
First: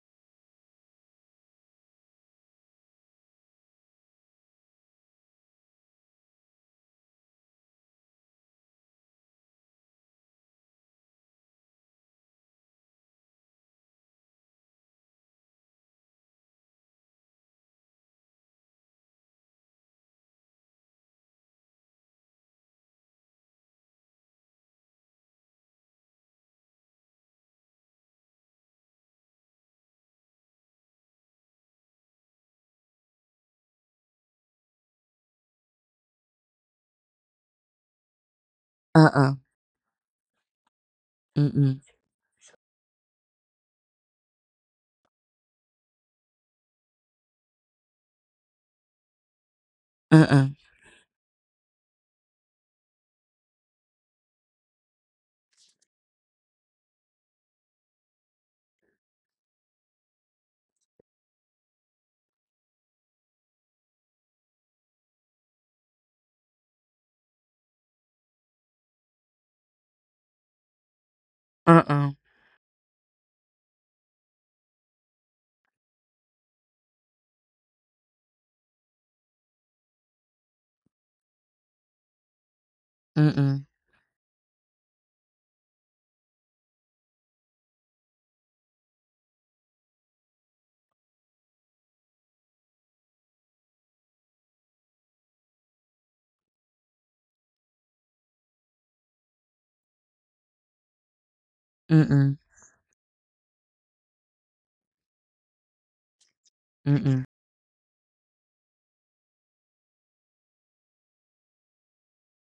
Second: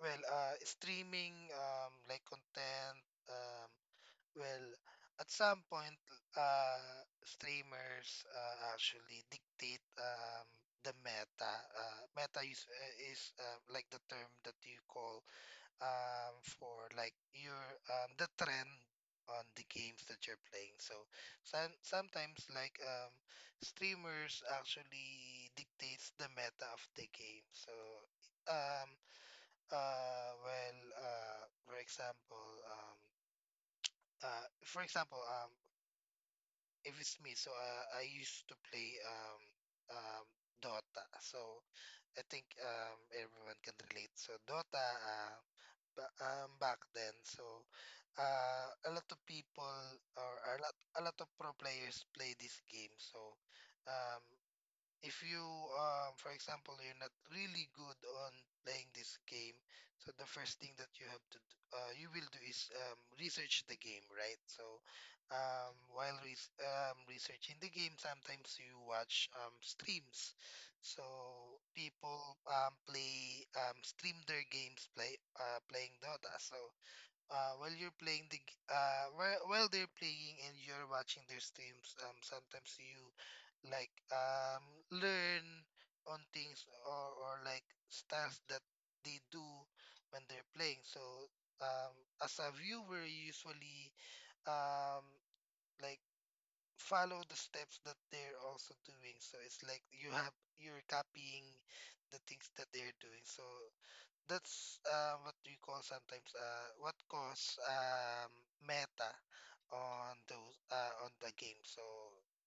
S2: well, uh, streaming, like content, um, Well, at some point, streamers actually dictate the meta. Meta is, like the term that you call for like your the trend on the games that you're playing. So sometimes like streamers actually dictates the meta of the game. So um, uh, well, uh, for example, um, for example, um, if it's me, so I used to play
S1: Uh-uh.
S2: um Dota. So
S1: Mm-mm.
S2: I think everyone can relate. So Dota back then, so a lot of people or
S1: Uh-uh.
S2: a lot of pro players play this game. So um if you for example you're not really good on playing this game so the first thing that you have to d- you will do is research the game, right? So while researching the game sometimes you watch streams so
S1: Uh-uh.
S2: people play stream their games playing Dota. So while they're playing and you're watching their streams, sometimes you
S1: Mm-mm.
S2: like um, learn on things or like styles that they do when they're playing. So um, as a viewer, you usually um, like follow the steps that they're also doing. So it's like you're copying the
S1: Mm-mm.
S2: things that they're doing. So that's what we call sometimes what
S1: Mm-mm.
S2: calls meta on those on the game. So,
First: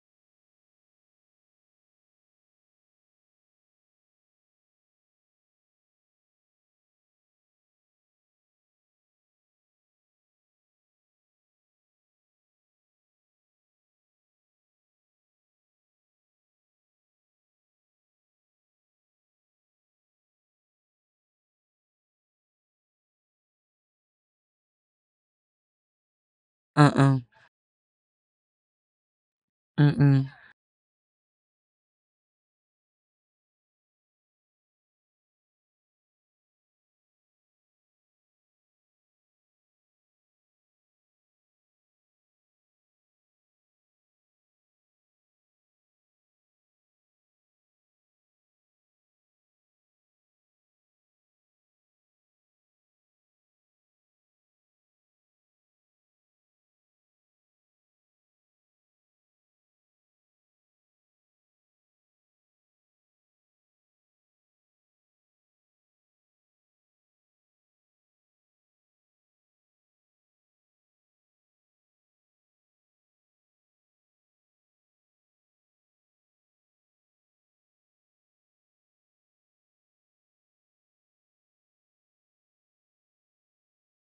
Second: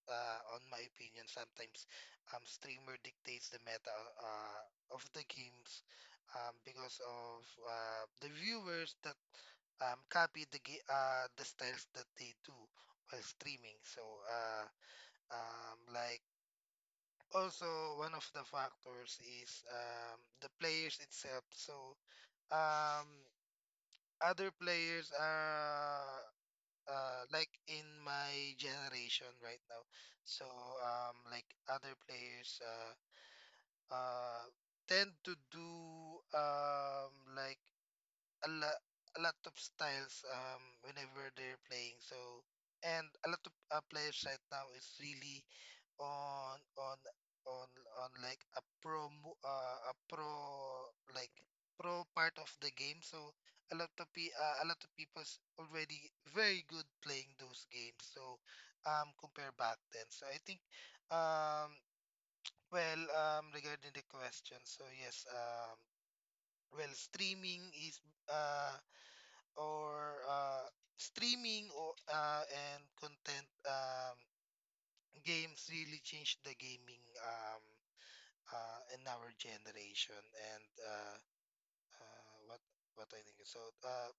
S2: on my opinion, sometimes streamer dictates the meta of the games because of the viewers that copy the styles that they do while streaming. So, like also one of the factors is the players itself. So. Um, Other players are
S1: Uh-uh.
S2: like in my generation right now.
S1: Mm-mm.
S2: So other players uh, tend to do like a lot a lot of styles whenever they're playing. So and a lot of players right now is really on on on on like a like pro part of the game so a lot of people's already very good playing those games so compare back then so I think um regarding the question so yes, streaming is uh or streaming or and content, games really changed the gaming, in our generation and uh, what what I think is, so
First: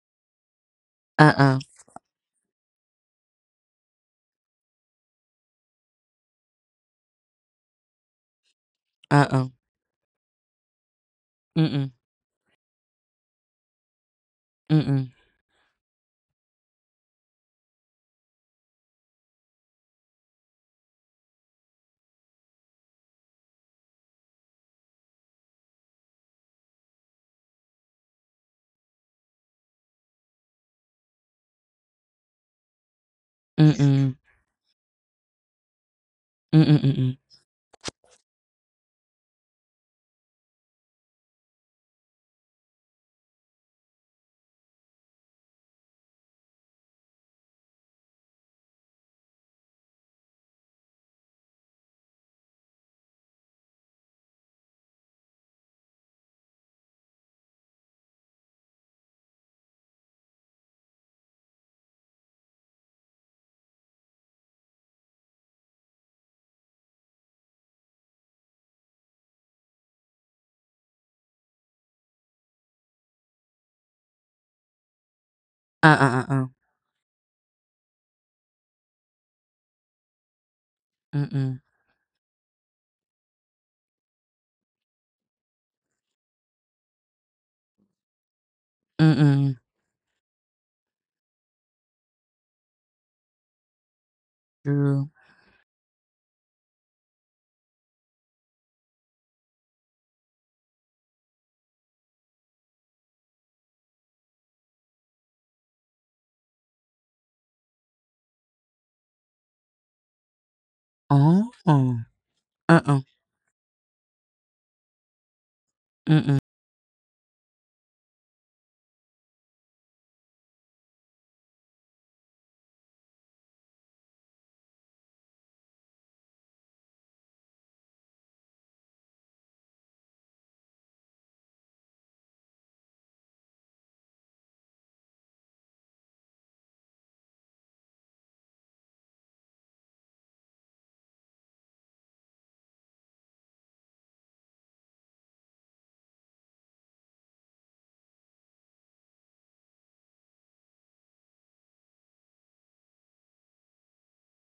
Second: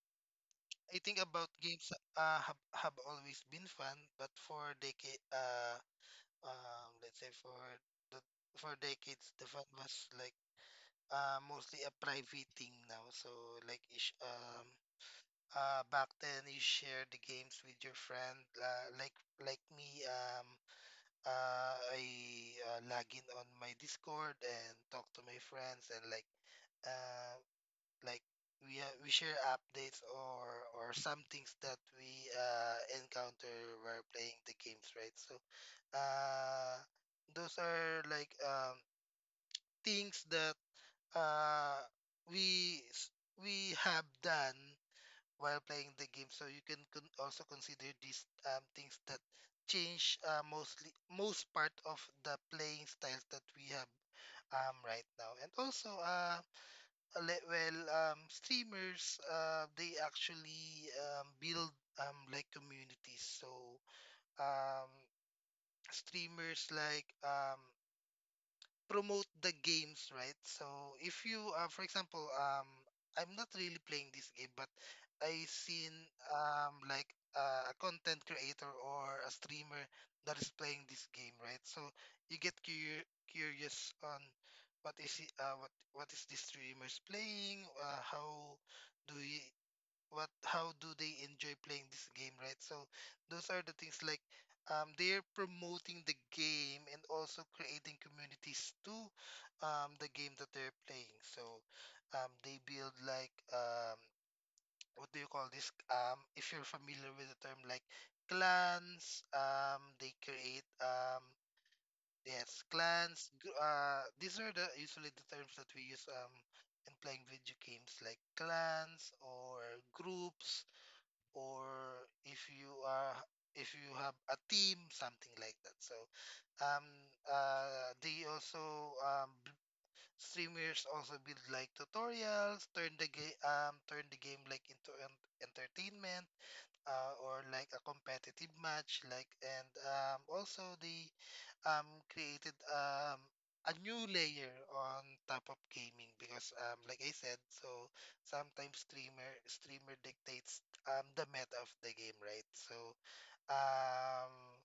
S2: I think about
S1: Uh-uh.
S2: games have always been fun but for decade let's say for the for decades the
S1: Uh-uh.
S2: fun was like mostly
S1: Mm-mm.
S2: a private thing now so like ish, um
S1: Mm-mm.
S2: back then you share the games with your friend, like me. I log in on my Discord and talk to my friends and uh, like we share updates or some things that we encounter while
S1: Mm-mm.
S2: playing the games, right? So uh
S1: Mm-mm. Mm-mm.
S2: those are like things that uh we we have done while playing the game. So you can also consider these things that change, most part of the playing styles that we have right now. And also well, streamers, they actually build like communities. So um, streamers promote the games, right? So if you, for example, I'm not really playing this game, but I seen
S1: Uh-uh. Uh-uh.
S2: um like a content creator or a streamer that is playing this game,
S1: Mm-mm.
S2: right? So you get curious on what is he, what is this streamers playing? How do you
S1: Mm-mm.
S2: what how do they enjoy playing this game, right? So those are the things like
S1: True.
S2: they're promoting the game and also creating communities to the game that they're playing. So they build like what do you call this? If you're familiar with the term like clans, they create
S1: Oh. Uh-uh.
S2: yes clans. These are the usually the terms that we use
S1: Mm-mm.
S2: in playing video games like clans or groups or if you are if you have a team something like that. So um they also streamers also build like tutorials, turn the game like into an entertainment, or like a competitive match like, and also they created a new layer on top of gaming because like I said, so sometimes streamer dictates the meta of the game, right? So um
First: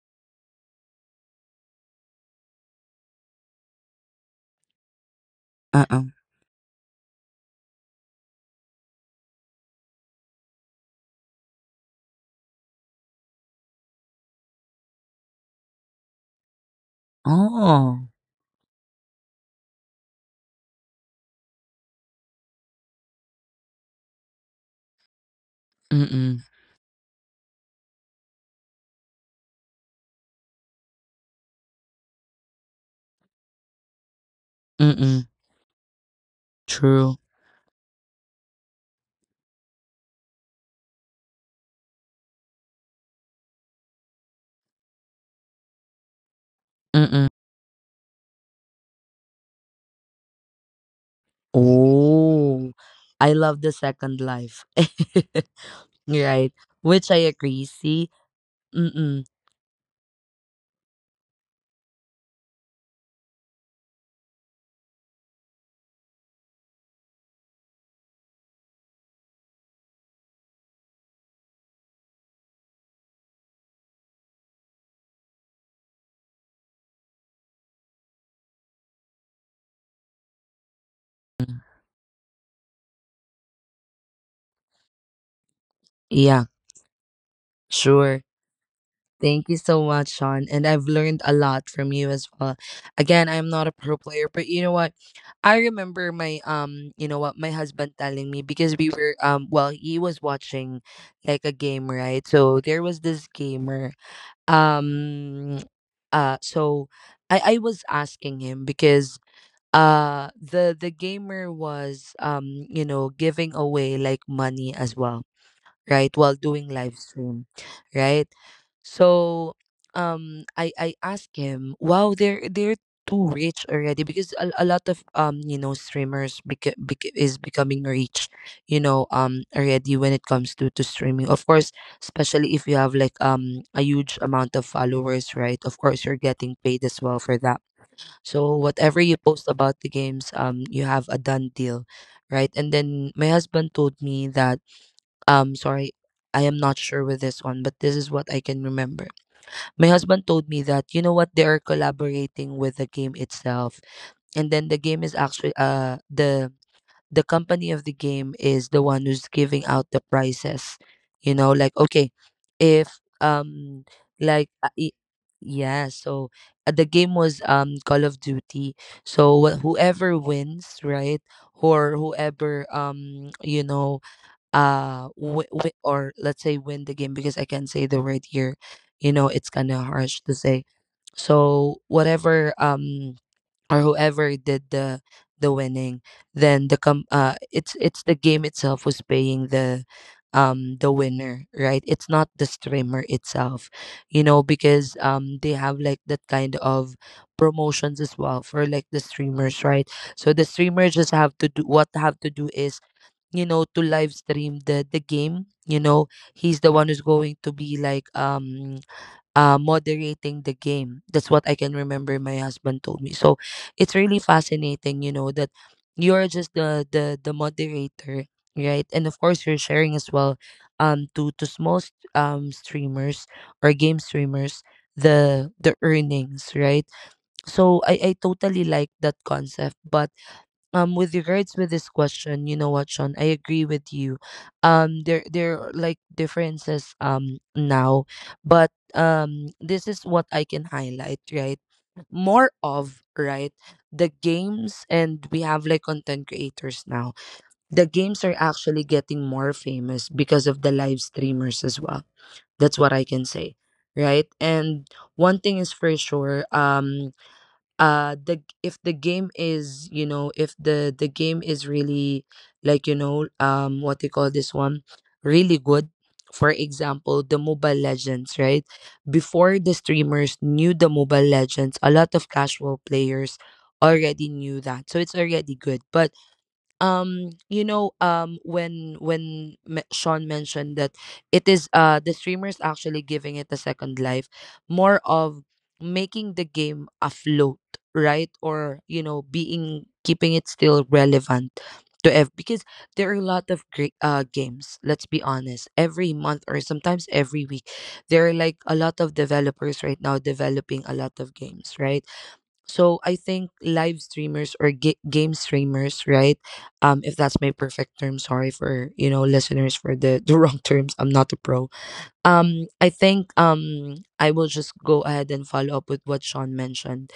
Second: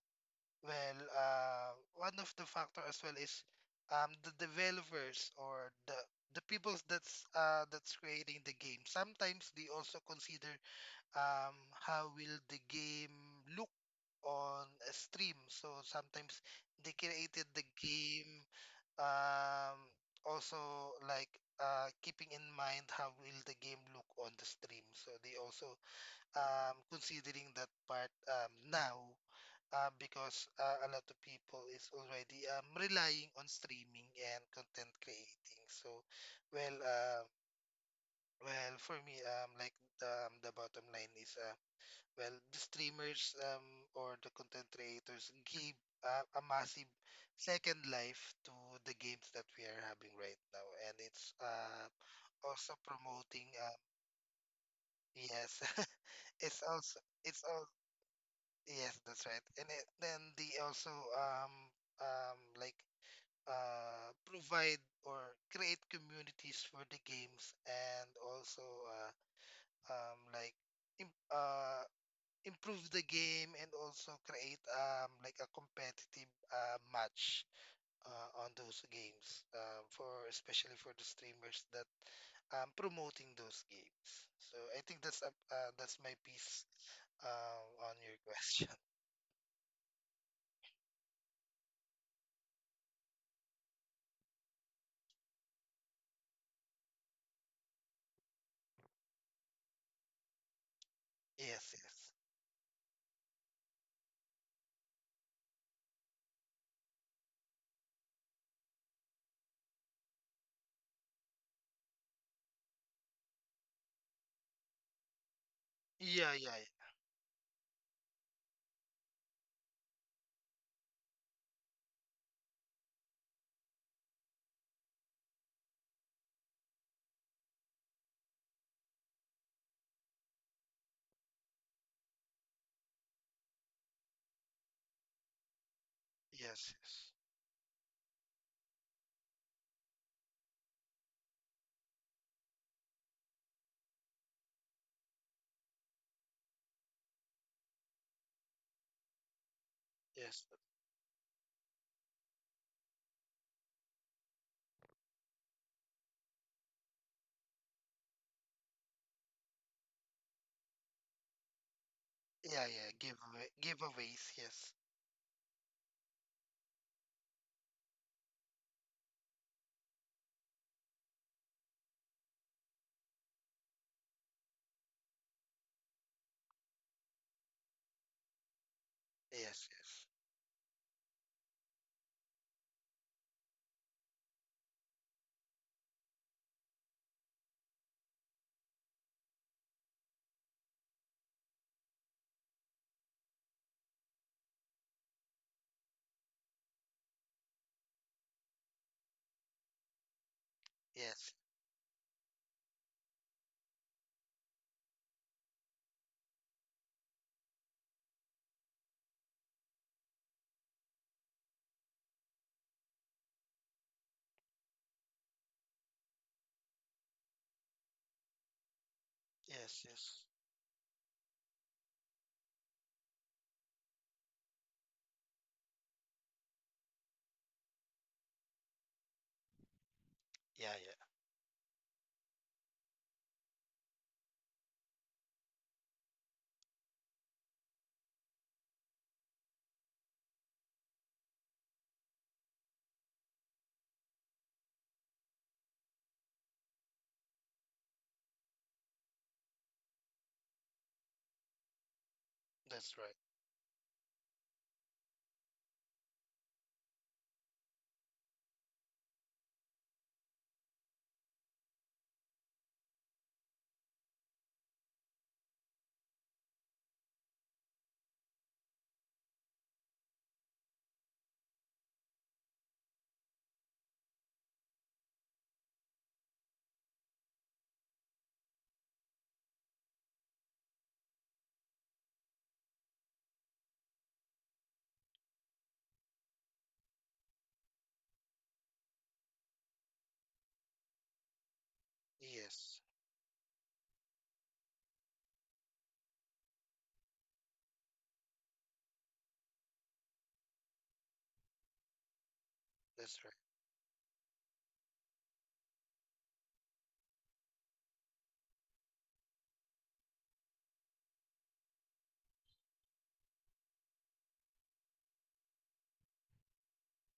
S2: well uh one of the factor as well is the developers or
S1: Uh-uh.
S2: the people that's creating the game. Sometimes they also consider how will the game look on a stream. So sometimes they created the
S1: Oh.
S2: game, um, also like keeping in mind how will the game look on the stream. So they also
S1: Mm-mm.
S2: considering that part now because a lot of people is already relying on streaming and content
S1: Mm-mm.
S2: creating. So well,
S1: True.
S2: uh, well for me the bottom line is well, the streamers or the content creators give a massive
S1: Mm-mm.
S2: second life to the games that we are having right now, and it's
S1: Oh,
S2: also
S1: I
S2: promoting.
S1: love the second life. <laughs>
S2: Yes, <laughs>
S1: Right.
S2: it's also
S1: Which I
S2: it's all
S1: agree. See?
S2: yes,
S1: Mm-mm.
S2: that's right. And then they also um like provide or create communities for the games and also uh, um like im- uh improve the game and also create like a competitive match on those games, for especially for the streamers that promoting those games. So I think that's a, that's my
S1: Yeah,
S2: piece on your
S1: sure.
S2: question. <laughs>
S1: Thank you so much, Sean. And I've learned a lot from you as well. Again, I'm not a pro player, but you know what? I remember my you know what, my husband telling me because we were, he was watching like a
S2: Yes,
S1: game,
S2: yes.
S1: right? So there was this gamer. Um so I was asking him because the gamer was you know giving away like money as well, right, while
S2: Yeah, yeah,
S1: doing live
S2: yeah.
S1: stream, right? So I asked him, wow, they're too rich already, because a lot of you know streamers is becoming rich, you know already when it comes to streaming, of course, especially if you have like a huge amount of followers, right? Of course, you're getting
S2: Yes,
S1: paid as
S2: yes.
S1: well for that. So whatever you post about the games, you have a done deal, right? And then my husband told me that, sorry, I am not sure with this one, but this is what I can remember. My husband
S2: Yes.
S1: told me that you know what, they are collaborating with the game itself, and then the game is actually the company of the game is the one who's giving out the prizes. You know, like okay,
S2: Yeah, yeah.
S1: if
S2: Giveaway, giveaways.
S1: like
S2: Yes.
S1: uh, y- yeah, so the game was Call of Duty. So whoever wins, right, or whoever you know or let's say win the game, because I can't say the word here. You know, it's
S2: Yes,
S1: kind of
S2: yes.
S1: harsh to say. So whatever or whoever did the winning, then it's the game itself was paying the winner, right? It's not the streamer itself. You know, because they have like that kind of promotions as well for like the streamers, right? So the streamers just
S2: Yes.
S1: have to do what they have to do, is you know to live stream the game. You know, he's the one who's going to be like moderating the game. That's what I can remember my husband told me. So it's really fascinating, you know, that you're just the moderator, right? And of course, you're
S2: Yes,
S1: sharing as
S2: yes.
S1: well to streamers or game streamers the earnings, right? So I totally like that concept. But
S2: Yeah, yeah.
S1: with regards with this question, you know what, Sean, I agree with you. Um, there are like differences now, but this is what I can highlight, right? More of, right, the games, and we have like content creators now. The games are actually getting more famous because of the live streamers as well. That's what
S2: That's
S1: I
S2: right.
S1: can say, right. And one thing is for sure, if the game is, you know, if the game is really like, you know, what they call this one, really good, for example, the Mobile Legends, right? Before the streamers knew the Mobile Legends, a lot of casual players already knew that, so it's already good. But you know, when Sean mentioned that it is the streamers actually giving it a second life, more of making the game afloat, right? Or, you know, being keeping it still relevant to ev, because
S2: Yes.
S1: there are a lot of great games, let's be honest. Every month or sometimes every week, there are like a lot of developers right now developing a lot of games, right? So I
S2: That's right.
S1: think live streamers or game streamers, right? If that's my perfect term, sorry for you know listeners for the <laughs> the wrong terms. I'm not a pro. I think I will just go ahead and follow up with what Sean mentioned.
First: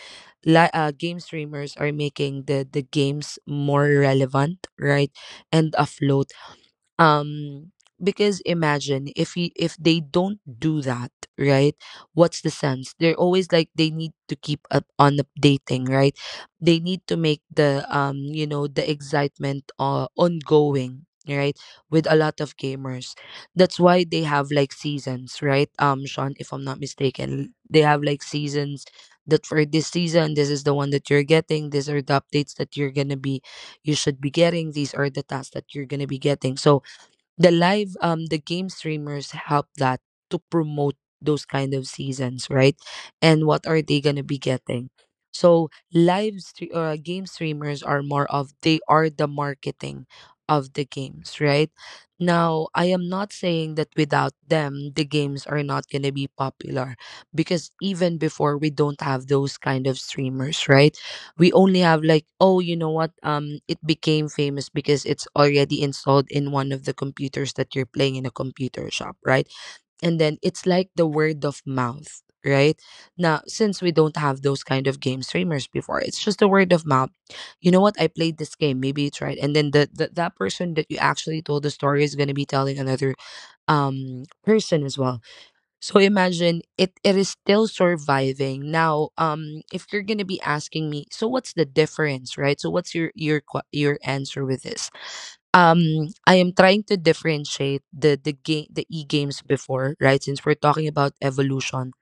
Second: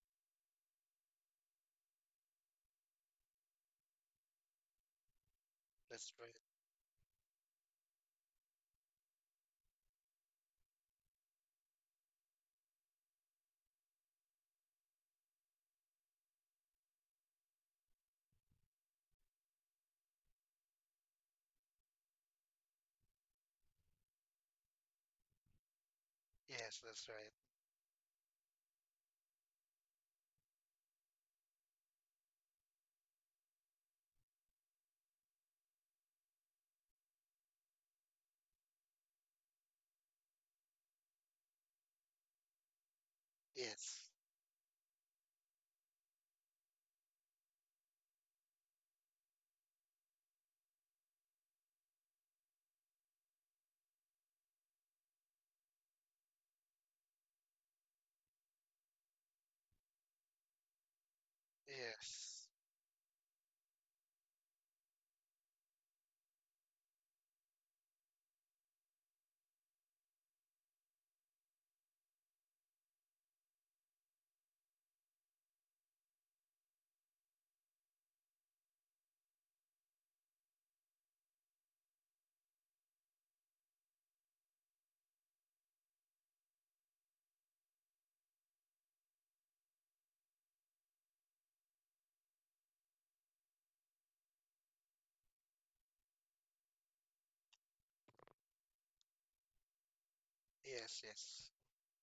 S1: Game streamers are making the games more relevant, right, and
S2: That's
S1: afloat,
S2: right.
S1: um because imagine if you, if they don't do that, right, what's the sense? They're always like, they need to keep up on updating, right? They need to make the you know, the excitement ongoing, right, with a lot of gamers. That's why they have like seasons, right? Um, Sean, if I'm
S2: Yes,
S1: not
S2: that's right.
S1: mistaken, they have like seasons, that for this season, this is the one that you're getting, these are the updates that you should be getting, these are the tasks that you're gonna be getting. So the live the game streamers help that to promote those kind of seasons, right? And what are they
S2: Yes,
S1: going to be getting? So game streamers are more of, they are the marketing of the games, right? Now, I am not saying that without them the games are not going to be popular, because even before, we don't have those kind of streamers, right? We only have like,
S2: yes,
S1: oh you know what, it became famous because it's already installed in one of the computers that you're playing in a computer shop, right? And then it's like the word of mouth, right? Now, since we don't have those kind of game streamers before, it's just the word of mouth. You know what, I played this game, maybe it's right, and then the that person that you actually told the story is going to be telling another person as well. So imagine, it is still surviving. Now, if you're going to be asking me, so what's the difference, right? So what's your your answer with this? Um, I am trying to differentiate the e-games before, right? Since we're talking
S2: yes,
S1: about
S2: yes.
S1: evolution.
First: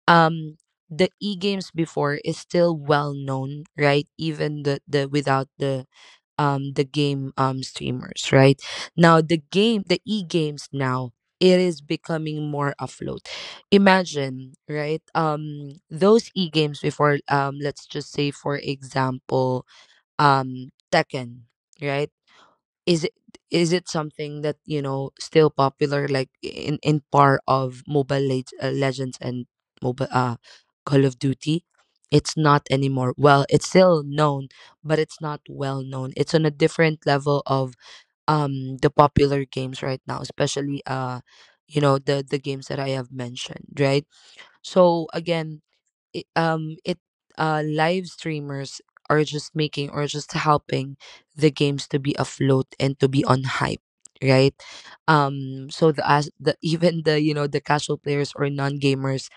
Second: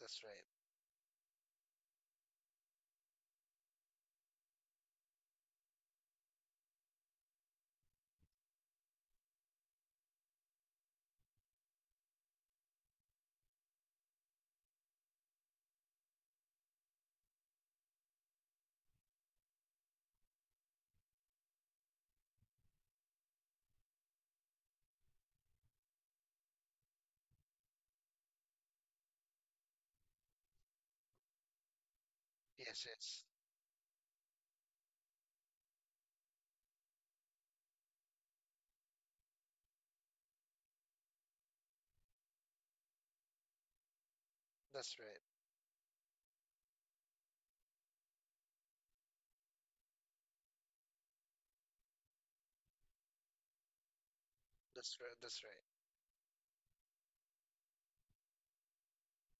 S2: That's right.
S1: Um, the e-games before is still well known, right? Even the without the the game streamers, right? Now the game, the e-games now, it is becoming more afloat. Imagine, right, those e-games before, let's just say for example, Tekken, right? is it is it something that you know still popular like in par of mobile legends and mobile Call of Duty? It's not
S2: Yes,
S1: anymore,
S2: yes.
S1: well, it's still known, but it's not well known. It's on a different level of the popular games right now, especially you know, the games that I have mentioned, right?
S2: That's
S1: So
S2: right.
S1: again, I- it live streamers are just making or just helping the games to be afloat and to be on hype, right?
S2: That's right. That's right.
S1: So the, as the <laughs> even the, you know, the casual players or non-gamers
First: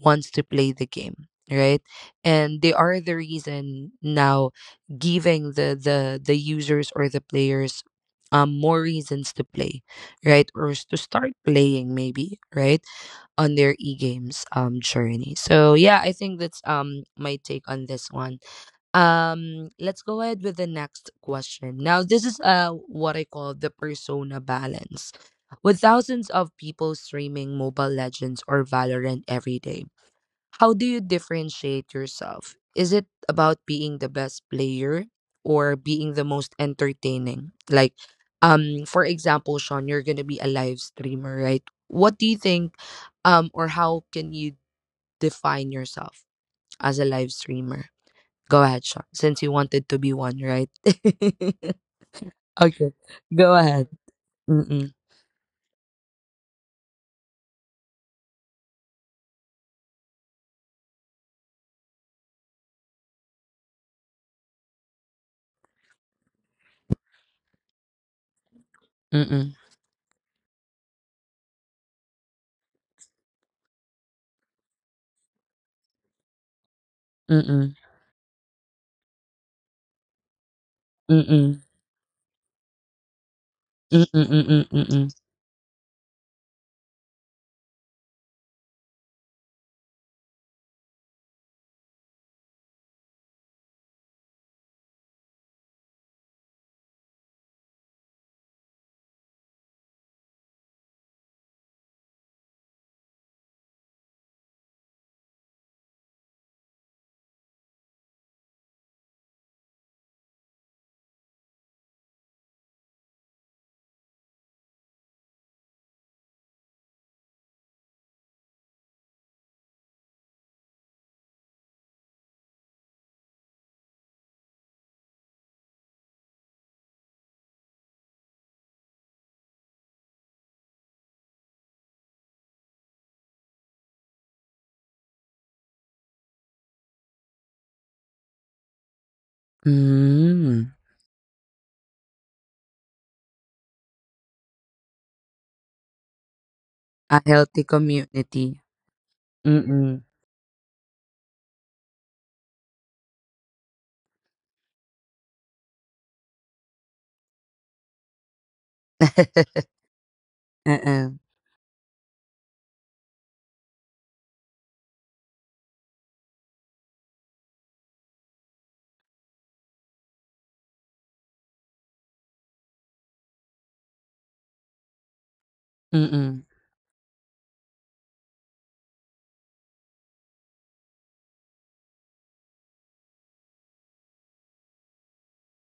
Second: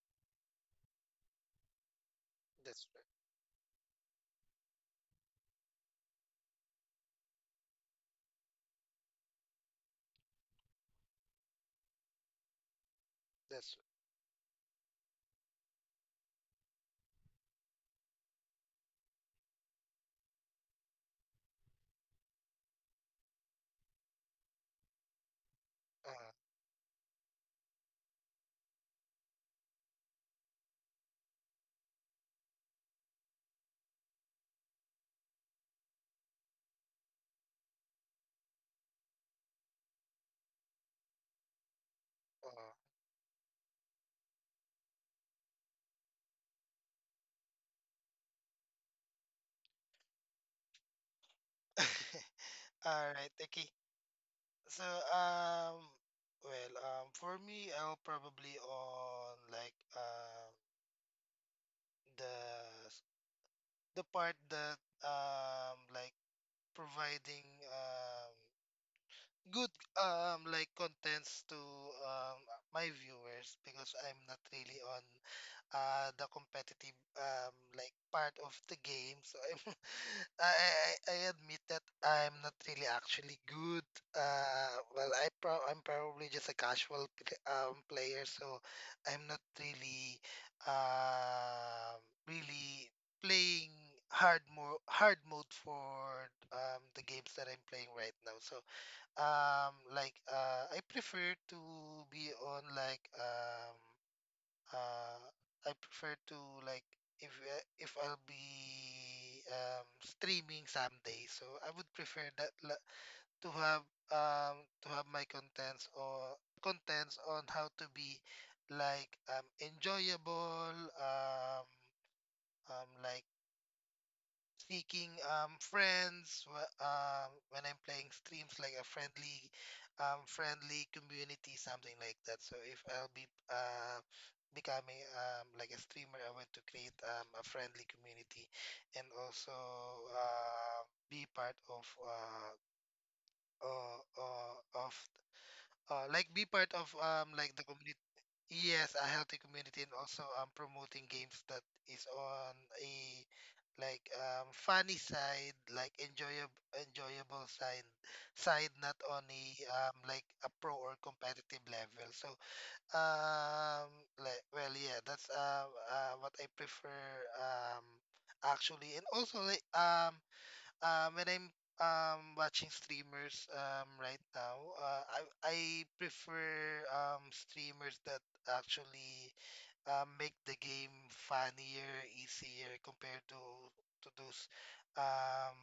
S1: wants to play the game, right? And they
S2: That's
S1: are
S2: right.
S1: the reason now giving the users or the players more reasons to play, right? Or to start playing, maybe, right, on their
S2: That's
S1: e-games journey. So yeah, I think that's my take on this one. Um, let's go ahead with the next question. Now this is what I call the persona balance. With
S2: right.
S1: thousands of people streaming Mobile Legends or Valorant every day, how do you differentiate yourself? Is it about being the best player or being the most entertaining? Like, for example, Sean, you're gonna be a live streamer, right? What do you
S2: Uh.
S1: think, or how can you define yourself as a live streamer? Go ahead, Sean, since you wanted to be one, right? <laughs>
S2: <laughs>
S1: Okay,
S2: All right,
S1: go
S2: okay.
S1: ahead.
S2: So
S1: Mm-mm,
S2: um, well um, for me, I'll probably on the the part that providing
S1: mm-mm,
S2: good contents to um my viewers because I'm not really on the competitive
S1: mm-mm,
S2: part of the game, so I'm <laughs> I admit
S1: mm-mm,
S2: that I'm not really actually good.
S1: mm-mm, mm-mm, mm-mm.
S2: I'm probably just a casual player, so I'm not really um really playing hard mode for the games that I'm playing right now. So I prefer to be on like uh I prefer to like if if I'll be streaming someday, so I would prefer to have my contents or contents on how to be enjoyable, um um like seeking friends when I'm playing streams, like a friendly, friendly community, something like that. So if I'll be becoming like a streamer, I want to create a friendly community and also
S1: Mm,
S2: be part uh, uh, of like be part of
S1: a healthy
S2: the community.
S1: community.
S2: Yes, a healthy community, and
S1: Mm-mm.
S2: also promoting games that is on a funny side, like enjoyable enjoyable side side, not on a
S1: <laughs>
S2: a pro or
S1: Uh-uh.
S2: competitive level. So yeah, that's what I prefer um actually. And also when I'm watching streamers right now, I
S1: Mm-mm.
S2: prefer streamers that actually make the game funnier, easier compared to those um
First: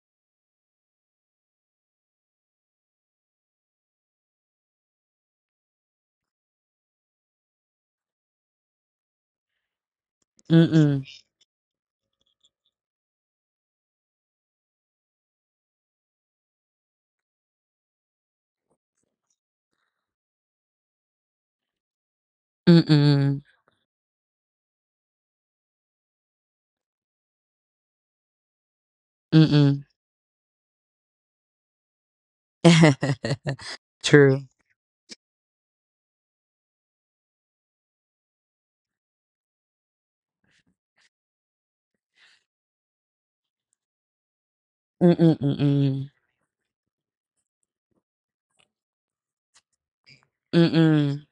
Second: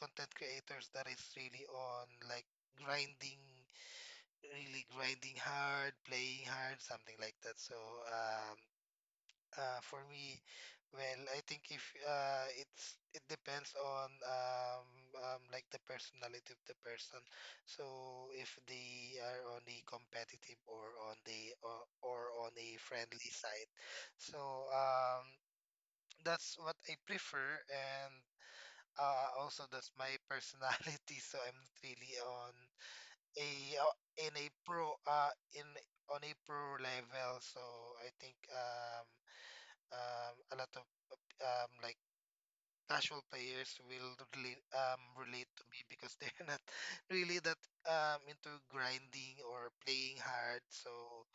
S2: content creators that is really on like grinding, really grinding hard, playing hard, something like that. So um for me,
S1: Mm-mm.
S2: well, I think if it's it depends on like the personality of the person. So if they are on the competitive or on a friendly
S1: Mm-mm.
S2: side, so um, that's what I prefer, and also
S1: Mm-mm.
S2: that's my personality. <laughs> So I'm not really on
S1: <laughs>
S2: a uh, in
S1: True.
S2: a pro in on a pro level. So I think a lot of um, like casual players will
S1: Mm-mm.
S2: relate to me
S1: Mm-mm.
S2: because they're not <laughs> really that into grinding or playing hard. So
S1: Mm-mm.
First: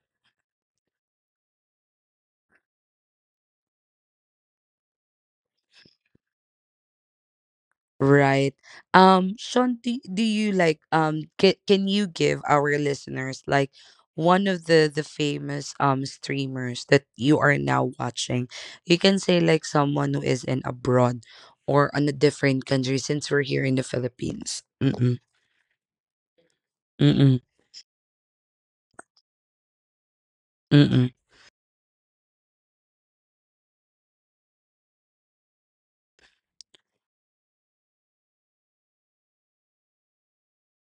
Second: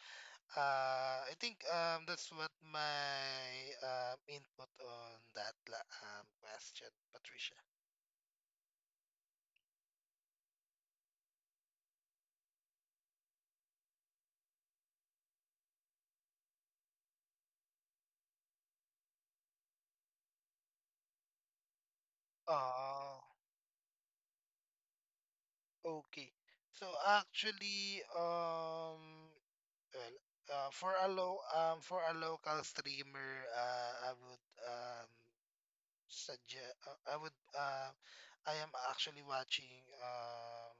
S2: I think that's what my input on that question, Patricia.
S1: Right. Sean, do you like ca- can you give our listeners like one of the famous streamers that you are now watching? You can say like someone who is in abroad or on a different country
S2: Oh,
S1: since we're here in the Philippines. Mm-mm.
S2: okay. So
S1: Mm-mm.
S2: actually, well, for
S1: Mm-mm.
S2: a for a local streamer, I would Suggest I would I am actually watching um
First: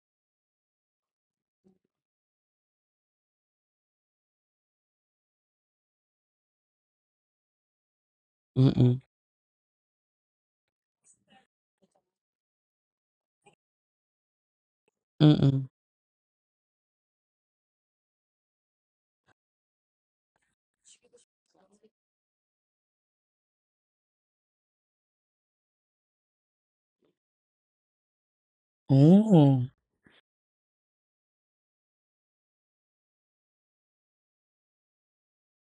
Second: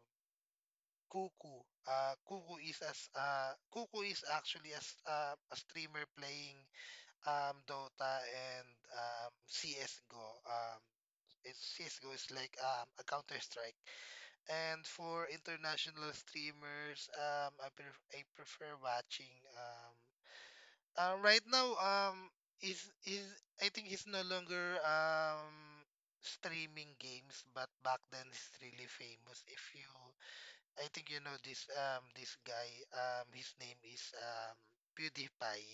S2: Cuckoo. Cuckoo is as Cuckoo is actually as a streamer playing Dota and
S1: Mm-mm.
S2: CS:GO. Um, it's CS:GO is like a Counter Strike. And for
S1: Mm-mm.
S2: international streamers, I prefer watching right now, is I think he's no longer streaming games, but back then he's really famous.
S1: Oh.
S2: If you, I think you know this this guy. His name is PewDiePie.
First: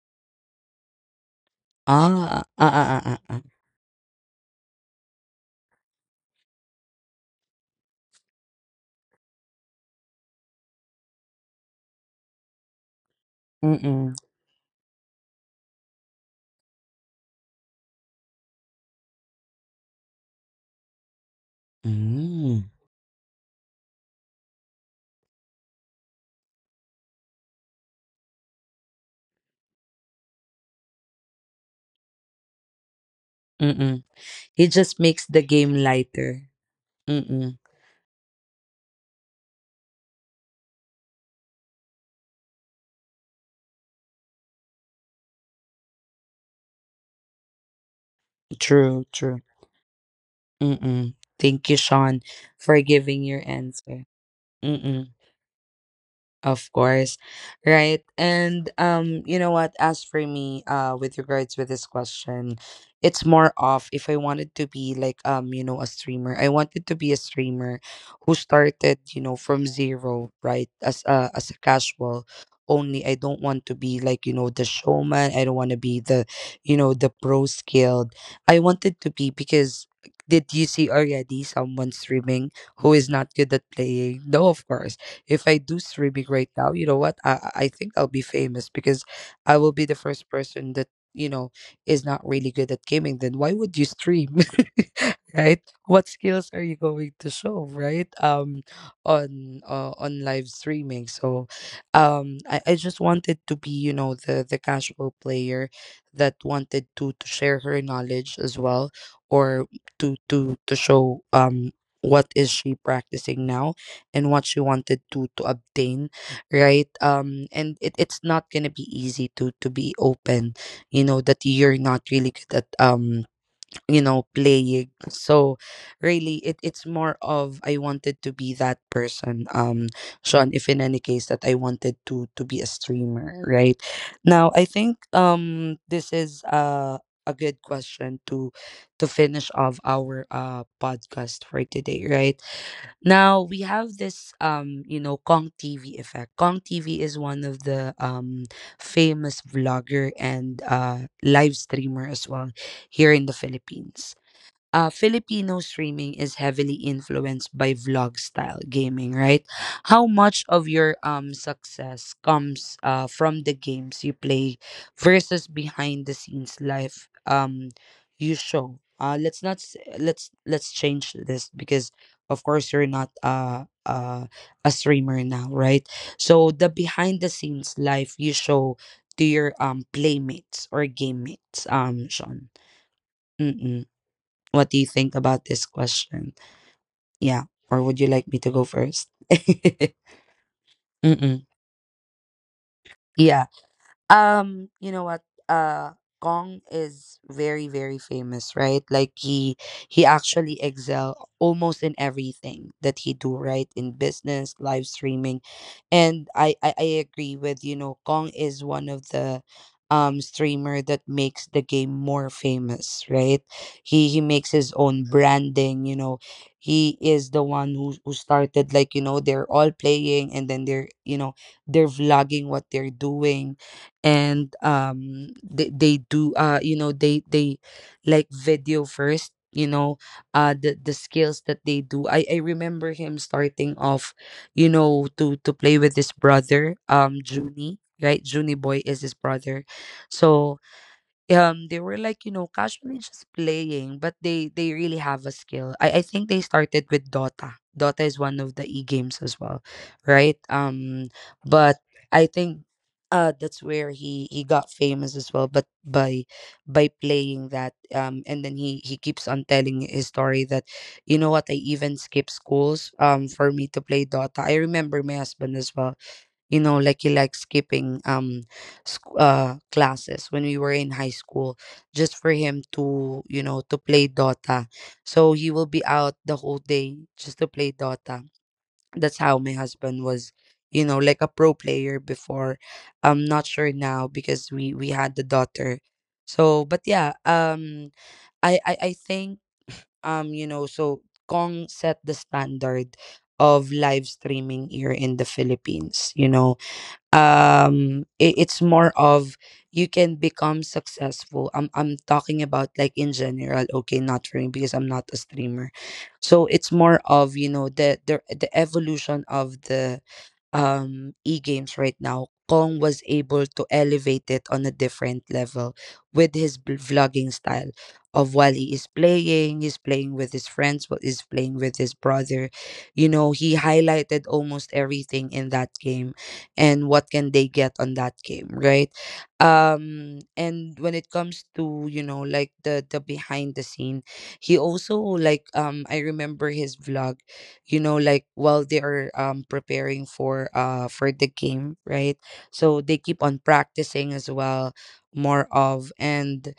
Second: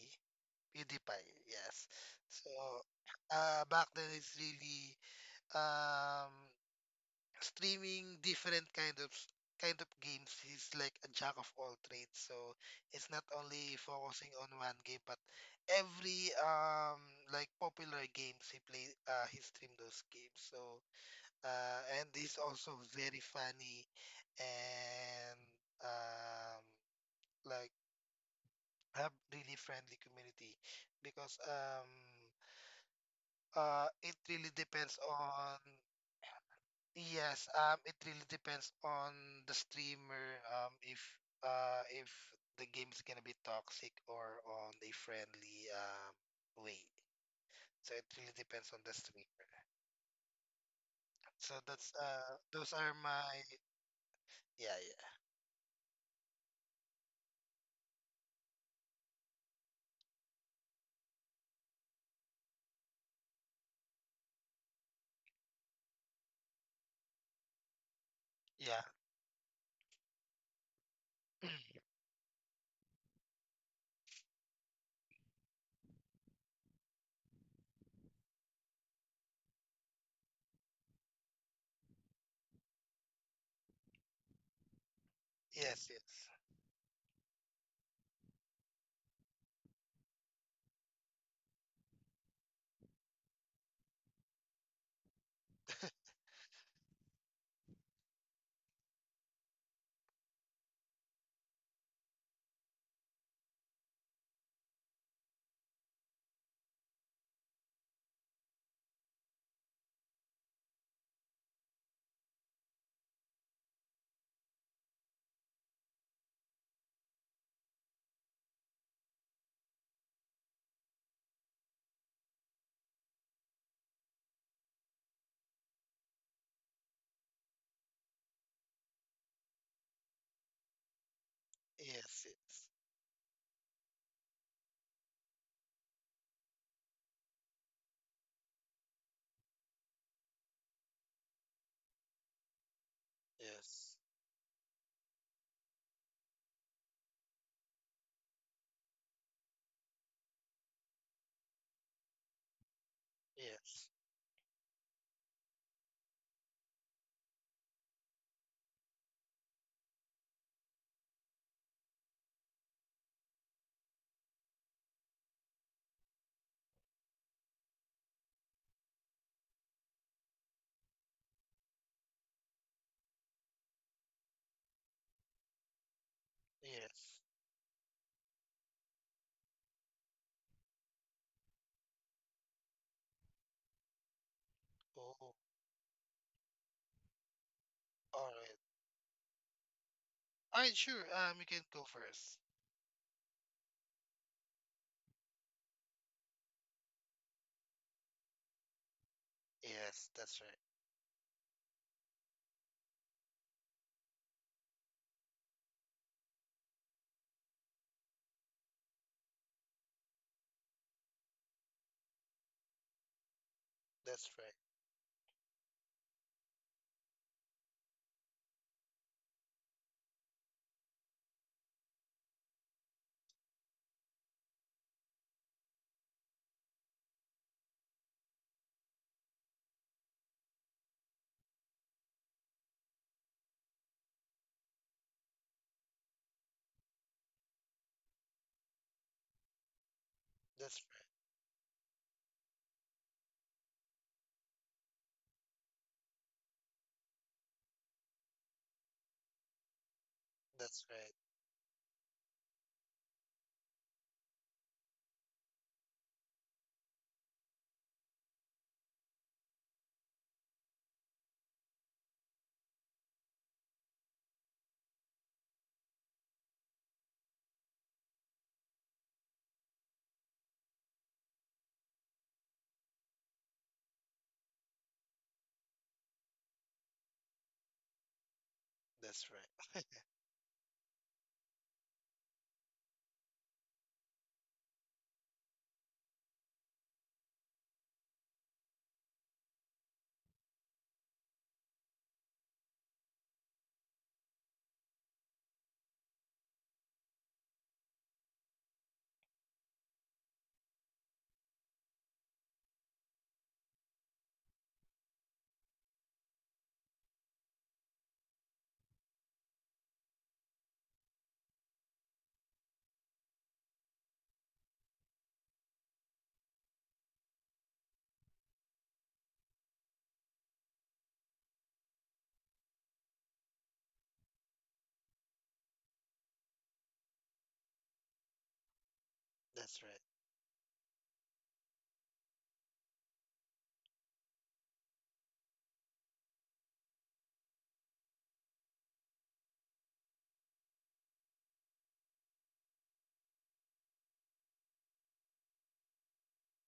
S2: PewDiePie, yes.
S1: Ah,
S2: So,
S1: ah, ah, ah, ah,
S2: back then it's really um streaming different kind of games is like a jack of all trades, so it's not only
S1: mm.
S2: focusing on one game but every popular games he stream those games. So and he's
S1: Mm.
S2: also very funny and um like have really friendly community because
S1: Mm. Mm.
S2: it really
S1: He
S2: depends
S1: just makes the
S2: on.
S1: game lighter. Mm.
S2: Yes,
S1: Mm.
S2: it really depends on the streamer, um, if if the game's gonna be toxic or on a friendly way. So it really depends on the
S1: True, true.
S2: streamer.
S1: Mm. Mm.
S2: So
S1: Thank you,
S2: that's
S1: Sean,
S2: those
S1: for
S2: are
S1: giving
S2: my
S1: your answer. Mm,
S2: yeah,
S1: mm. Of course. Right. And you know what, as for me, with regards with this question, it's more of if I wanted to be like you know, a streamer. I wanted to be a streamer who
S2: yeah, yeah,
S1: started you know from zero, right? As a as a casual only. I don't want to be like you know the showman. I don't want to be the you know the pro skilled. I wanted to be because did you see already someone streaming who is not good at playing? No, of course. If I do
S2: yes, yes,
S1: streaming right now, you know what? I think I'll be famous because I will be the first person that you know is not really good at gaming. Then why would you stream, <laughs> right? What skills are you going to show, right? On live streaming. So, I just wanted to be you know the casual player that wanted to share her knowledge as well, or to to show what is she practicing now, and what you wanted to obtain, right? And it's not gonna be easy to be open you know that you're not really good at you know playing. So really, it's more of I wanted to be that person. Sean, if in any case that I wanted
S2: yes,
S1: to be a
S2: yes,
S1: streamer right now, I think this is a good question to finish off our podcast for today, right? Now we have this you know Kong TV effect. Kong TV is one of the famous vlogger and live streamer as well here in the
S2: yes,
S1: Philippines. Filipino streaming is heavily influenced by vlog style gaming, right? How much of your success comes from the games you play versus behind the scenes life you show? Let's not s- let's change this because of course you're not a streamer now, right? So the
S2: yes, yes.
S1: behind the scenes life you show to your playmates or game mates, Sean. What do you think
S2: Oh,
S1: about this question? Yeah. Or would you like
S2: all
S1: me
S2: right,
S1: to go first? <laughs>
S2: all right, sure. You
S1: Mm-mm.
S2: can go first.
S1: Yeah. You know what? Uh, Kong is very, very famous, right? Like he
S2: Yes,
S1: he
S2: that's right.
S1: actually excel almost in everything that he do, right? In business, live streaming, and I agree with you know Kong is one of the streamer that makes the game more famous, right? He
S2: That's right.
S1: makes his own branding, you know. He is the one who started like you know they're all playing, and then they're you know they're vlogging what they're doing, and they do you know they like video first you know the skills that they do. I remember him starting off you know to play with his brother Junie, right? Junie Boy is his brother. So
S2: That's right.
S1: they were like you know casually just playing, but they really have a skill. I think they started with Dota. Dota is one of the e-games as well, right?
S2: That's right.
S1: But I think that's where he got famous as well, but by playing that. And then he keeps on telling his story that you know what, I even skipped schools for me to play Dota. I remember my husband as well, you know, like he liked skipping sc- classes when we were in high school just for him to you know to play Dota. So he will be out the whole day just to play Dota. That's
S2: That's
S1: how my
S2: right.
S1: husband was, you know, like a pro player before. I'm not sure now because we had the daughter, so. But yeah, I think you know, so Kong set the standard of live streaming here in the Philippines, you know. Um, I- it's more of you can become successful. I'm talking about like in general, okay? Not for me because I'm not a streamer. So it's more of you know the the evolution of the e-games right now. Kong was able to elevate it on a different level with his bl- vlogging style of while he is playing, he's playing with his friends, what is playing with his brother. You know, he highlighted almost everything in that game, and what can they get on that game, right?
S2: That's right.
S1: Um, and when it comes to, you know, like the behind the scene, he also like I remember his vlog, you know, like while they are preparing for the game, right? So they keep on practicing as well more of. And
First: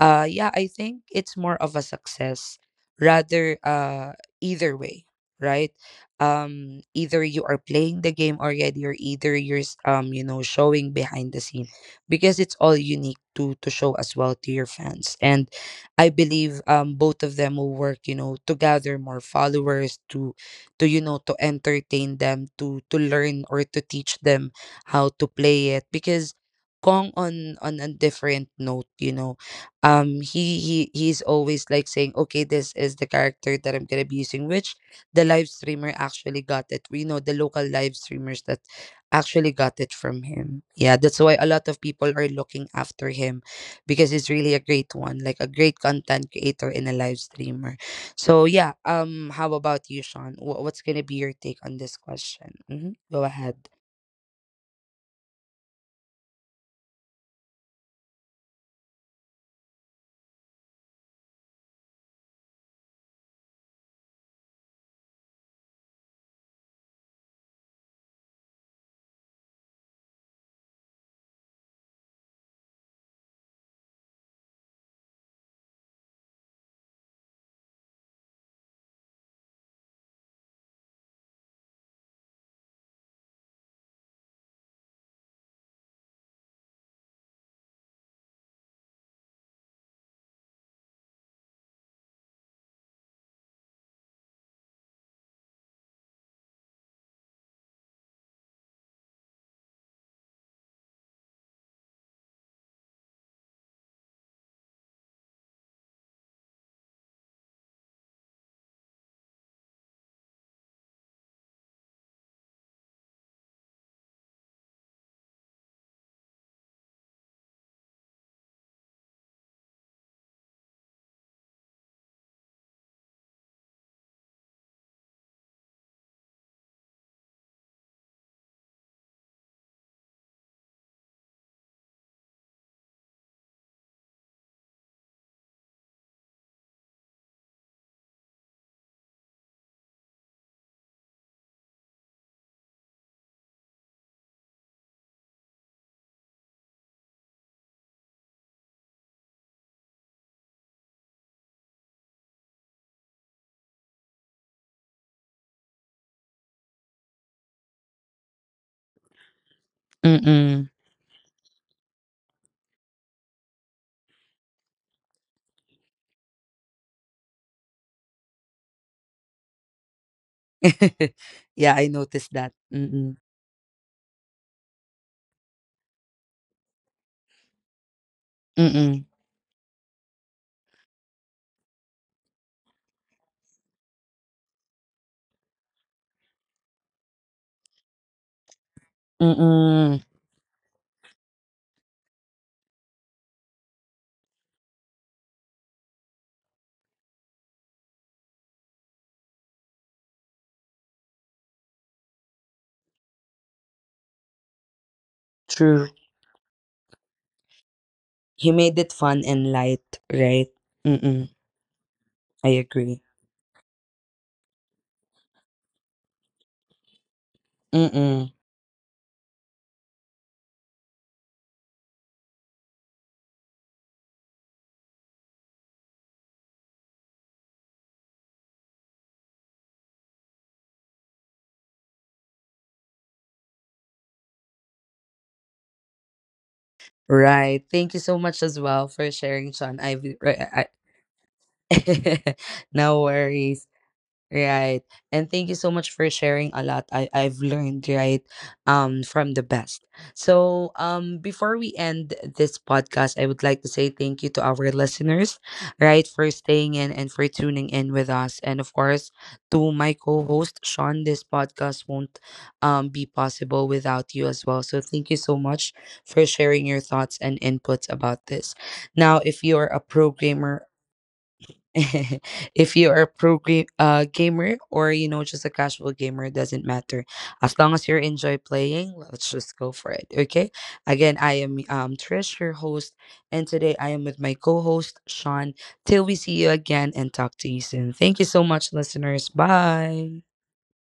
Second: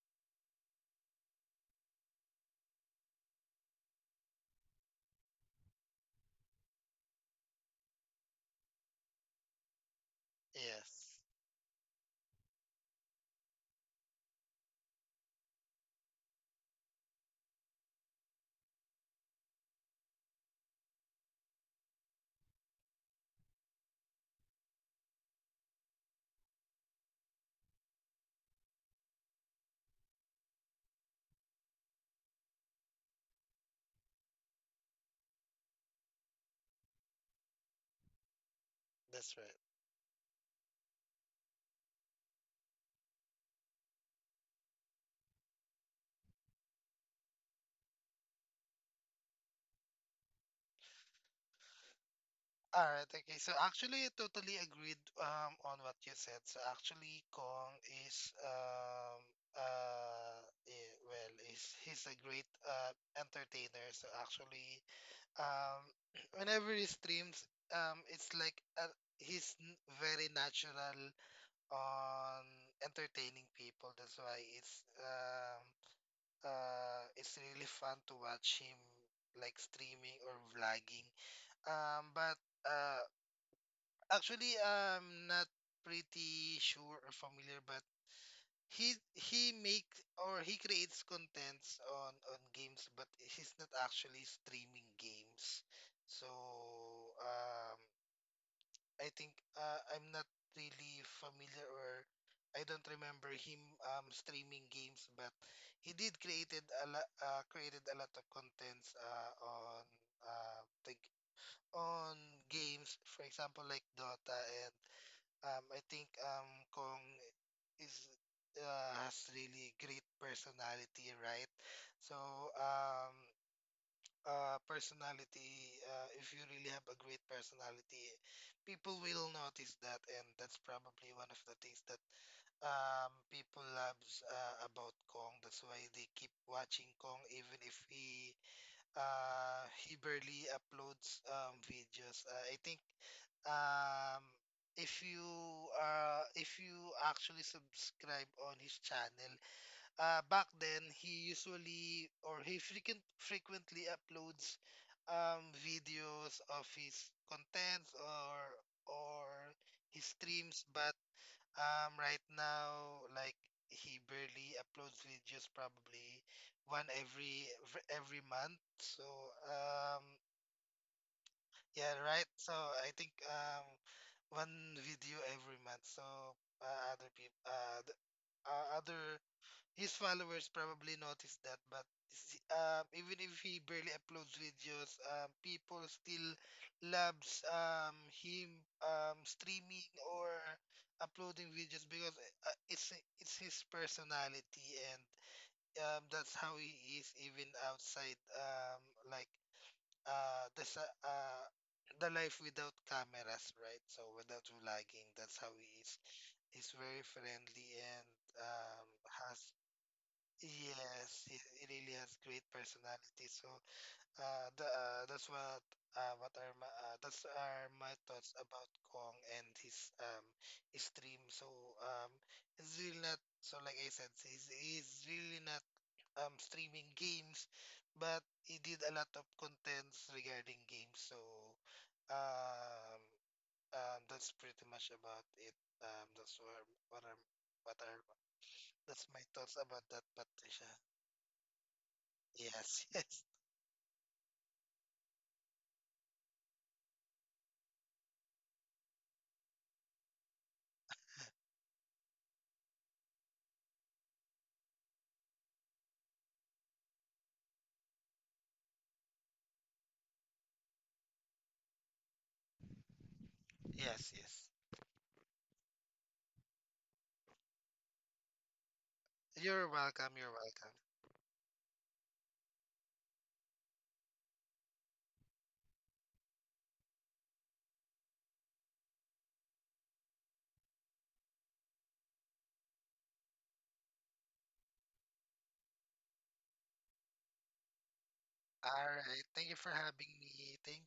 S1: yeah, I think it's more of a success rather, uh, either way, right? Um, either you are playing the game already, or either you're s- you know showing
S2: Yes,
S1: behind the scene, because it's all unique to show as well to your fans. And I believe both of them will work, you know, to gather more followers, to you know to entertain them, to learn or to teach them how to play it, because Kung on a different note, you know, he's always like saying okay, this is the character that I'm gonna be using, which the live streamer actually got it. We know the local live streamers that
S2: that's
S1: actually
S2: right.
S1: got it from him. Yeah, that's why a lot of people are looking after him, because he's really a great one, like a great content creator and a live streamer. So yeah, how about you, Sean? Wh- what's gonna be your take on this question?
S2: All
S1: Hmm,
S2: right,
S1: go
S2: okay. So
S1: ahead.
S2: actually, I totally agreed on what you said. So actually, Kong is uh he's a great entertainer. So actually, um, <clears throat> whenever he streams, it's like he's very natural on entertaining people. That's why it's really fun to watch him like streaming or vlogging. But uh, actually, I'm not pretty sure or familiar, but he makes or he creates contents on games, but he's not actually streaming games. So um, I think I'm not really familiar or I don't remember him streaming games, but he did created a lot of contents uh, the on games, for example, like Dota, and I think Kong is has really great personality, right? So um, personality, if you really have a great personality, people will notice that, and that's probably one of the things that people loves about Kong. That's why they keep watching Kong, even if he barely uploads videos. I think um if you if you actually subscribe on his channel. Back then he usually or he frequently uploads videos of his contents or his streams.
S1: Mm-mm.
S2: But right now, like, he barely uploads videos, probably one every month. So um
S1: <laughs> Yeah, I
S2: yeah, right.
S1: noticed that.
S2: So I think
S1: Mm-mm.
S2: one video every month. So uh, other people, uh, the, other
S1: Mm-mm.
S2: his followers probably noticed that. But even if he barely uploads videos, people still loves him streaming
S1: Mm-mm.
S2: or uploading videos because uh, it's it's his personality, and that's how he is even outside like uh the sa- uh the life without cameras, right? So without vlogging, that's how he
S1: True.
S2: is. He's very friendly and
S1: He made it fun
S2: has
S1: and light, right?
S2: yes,
S1: Mm-mm.
S2: he really has great
S1: I agree.
S2: personality. So that's what are my that's are my
S1: Mm-mm.
S2: thoughts about Kong and his stream. So um it's really not, so like I said, he's really not streaming games, but he did a lot of contents regarding games. So um, that's pretty much about it. That's what I'm
S1: Right.
S2: what
S1: Thank
S2: are
S1: you so much as well
S2: that's
S1: for
S2: my
S1: sharing,
S2: thoughts
S1: Sean.
S2: about that, Patricia.
S1: I, <laughs>
S2: Yes, <laughs>
S1: no
S2: yes,
S1: worries. Right. And thank you so much for sharing a lot. I've learned, right, from the best. So before we end this podcast, I would like to say thank you to our listeners, right, for staying in and for tuning in with us. And of course, to my co-host, Sean, this podcast won't be possible
S2: yes,
S1: without you
S2: yes.
S1: as well. So thank you so much for sharing your thoughts and inputs about this. Now, if
S2: You're
S1: you're a
S2: welcome. You're welcome.
S1: programmer <laughs> if you are a pro ga- gamer, or you know just a casual gamer, it doesn't matter. As long as you enjoy playing, let's just go for it, okay? Again, I am Trish, your host, and today I am with my co-host Sean. Till we see you again and talk to you soon. Thank you so
S2: All
S1: much,
S2: right.
S1: listeners.
S2: Thank you for having
S1: Bye.
S2: me. Thank you.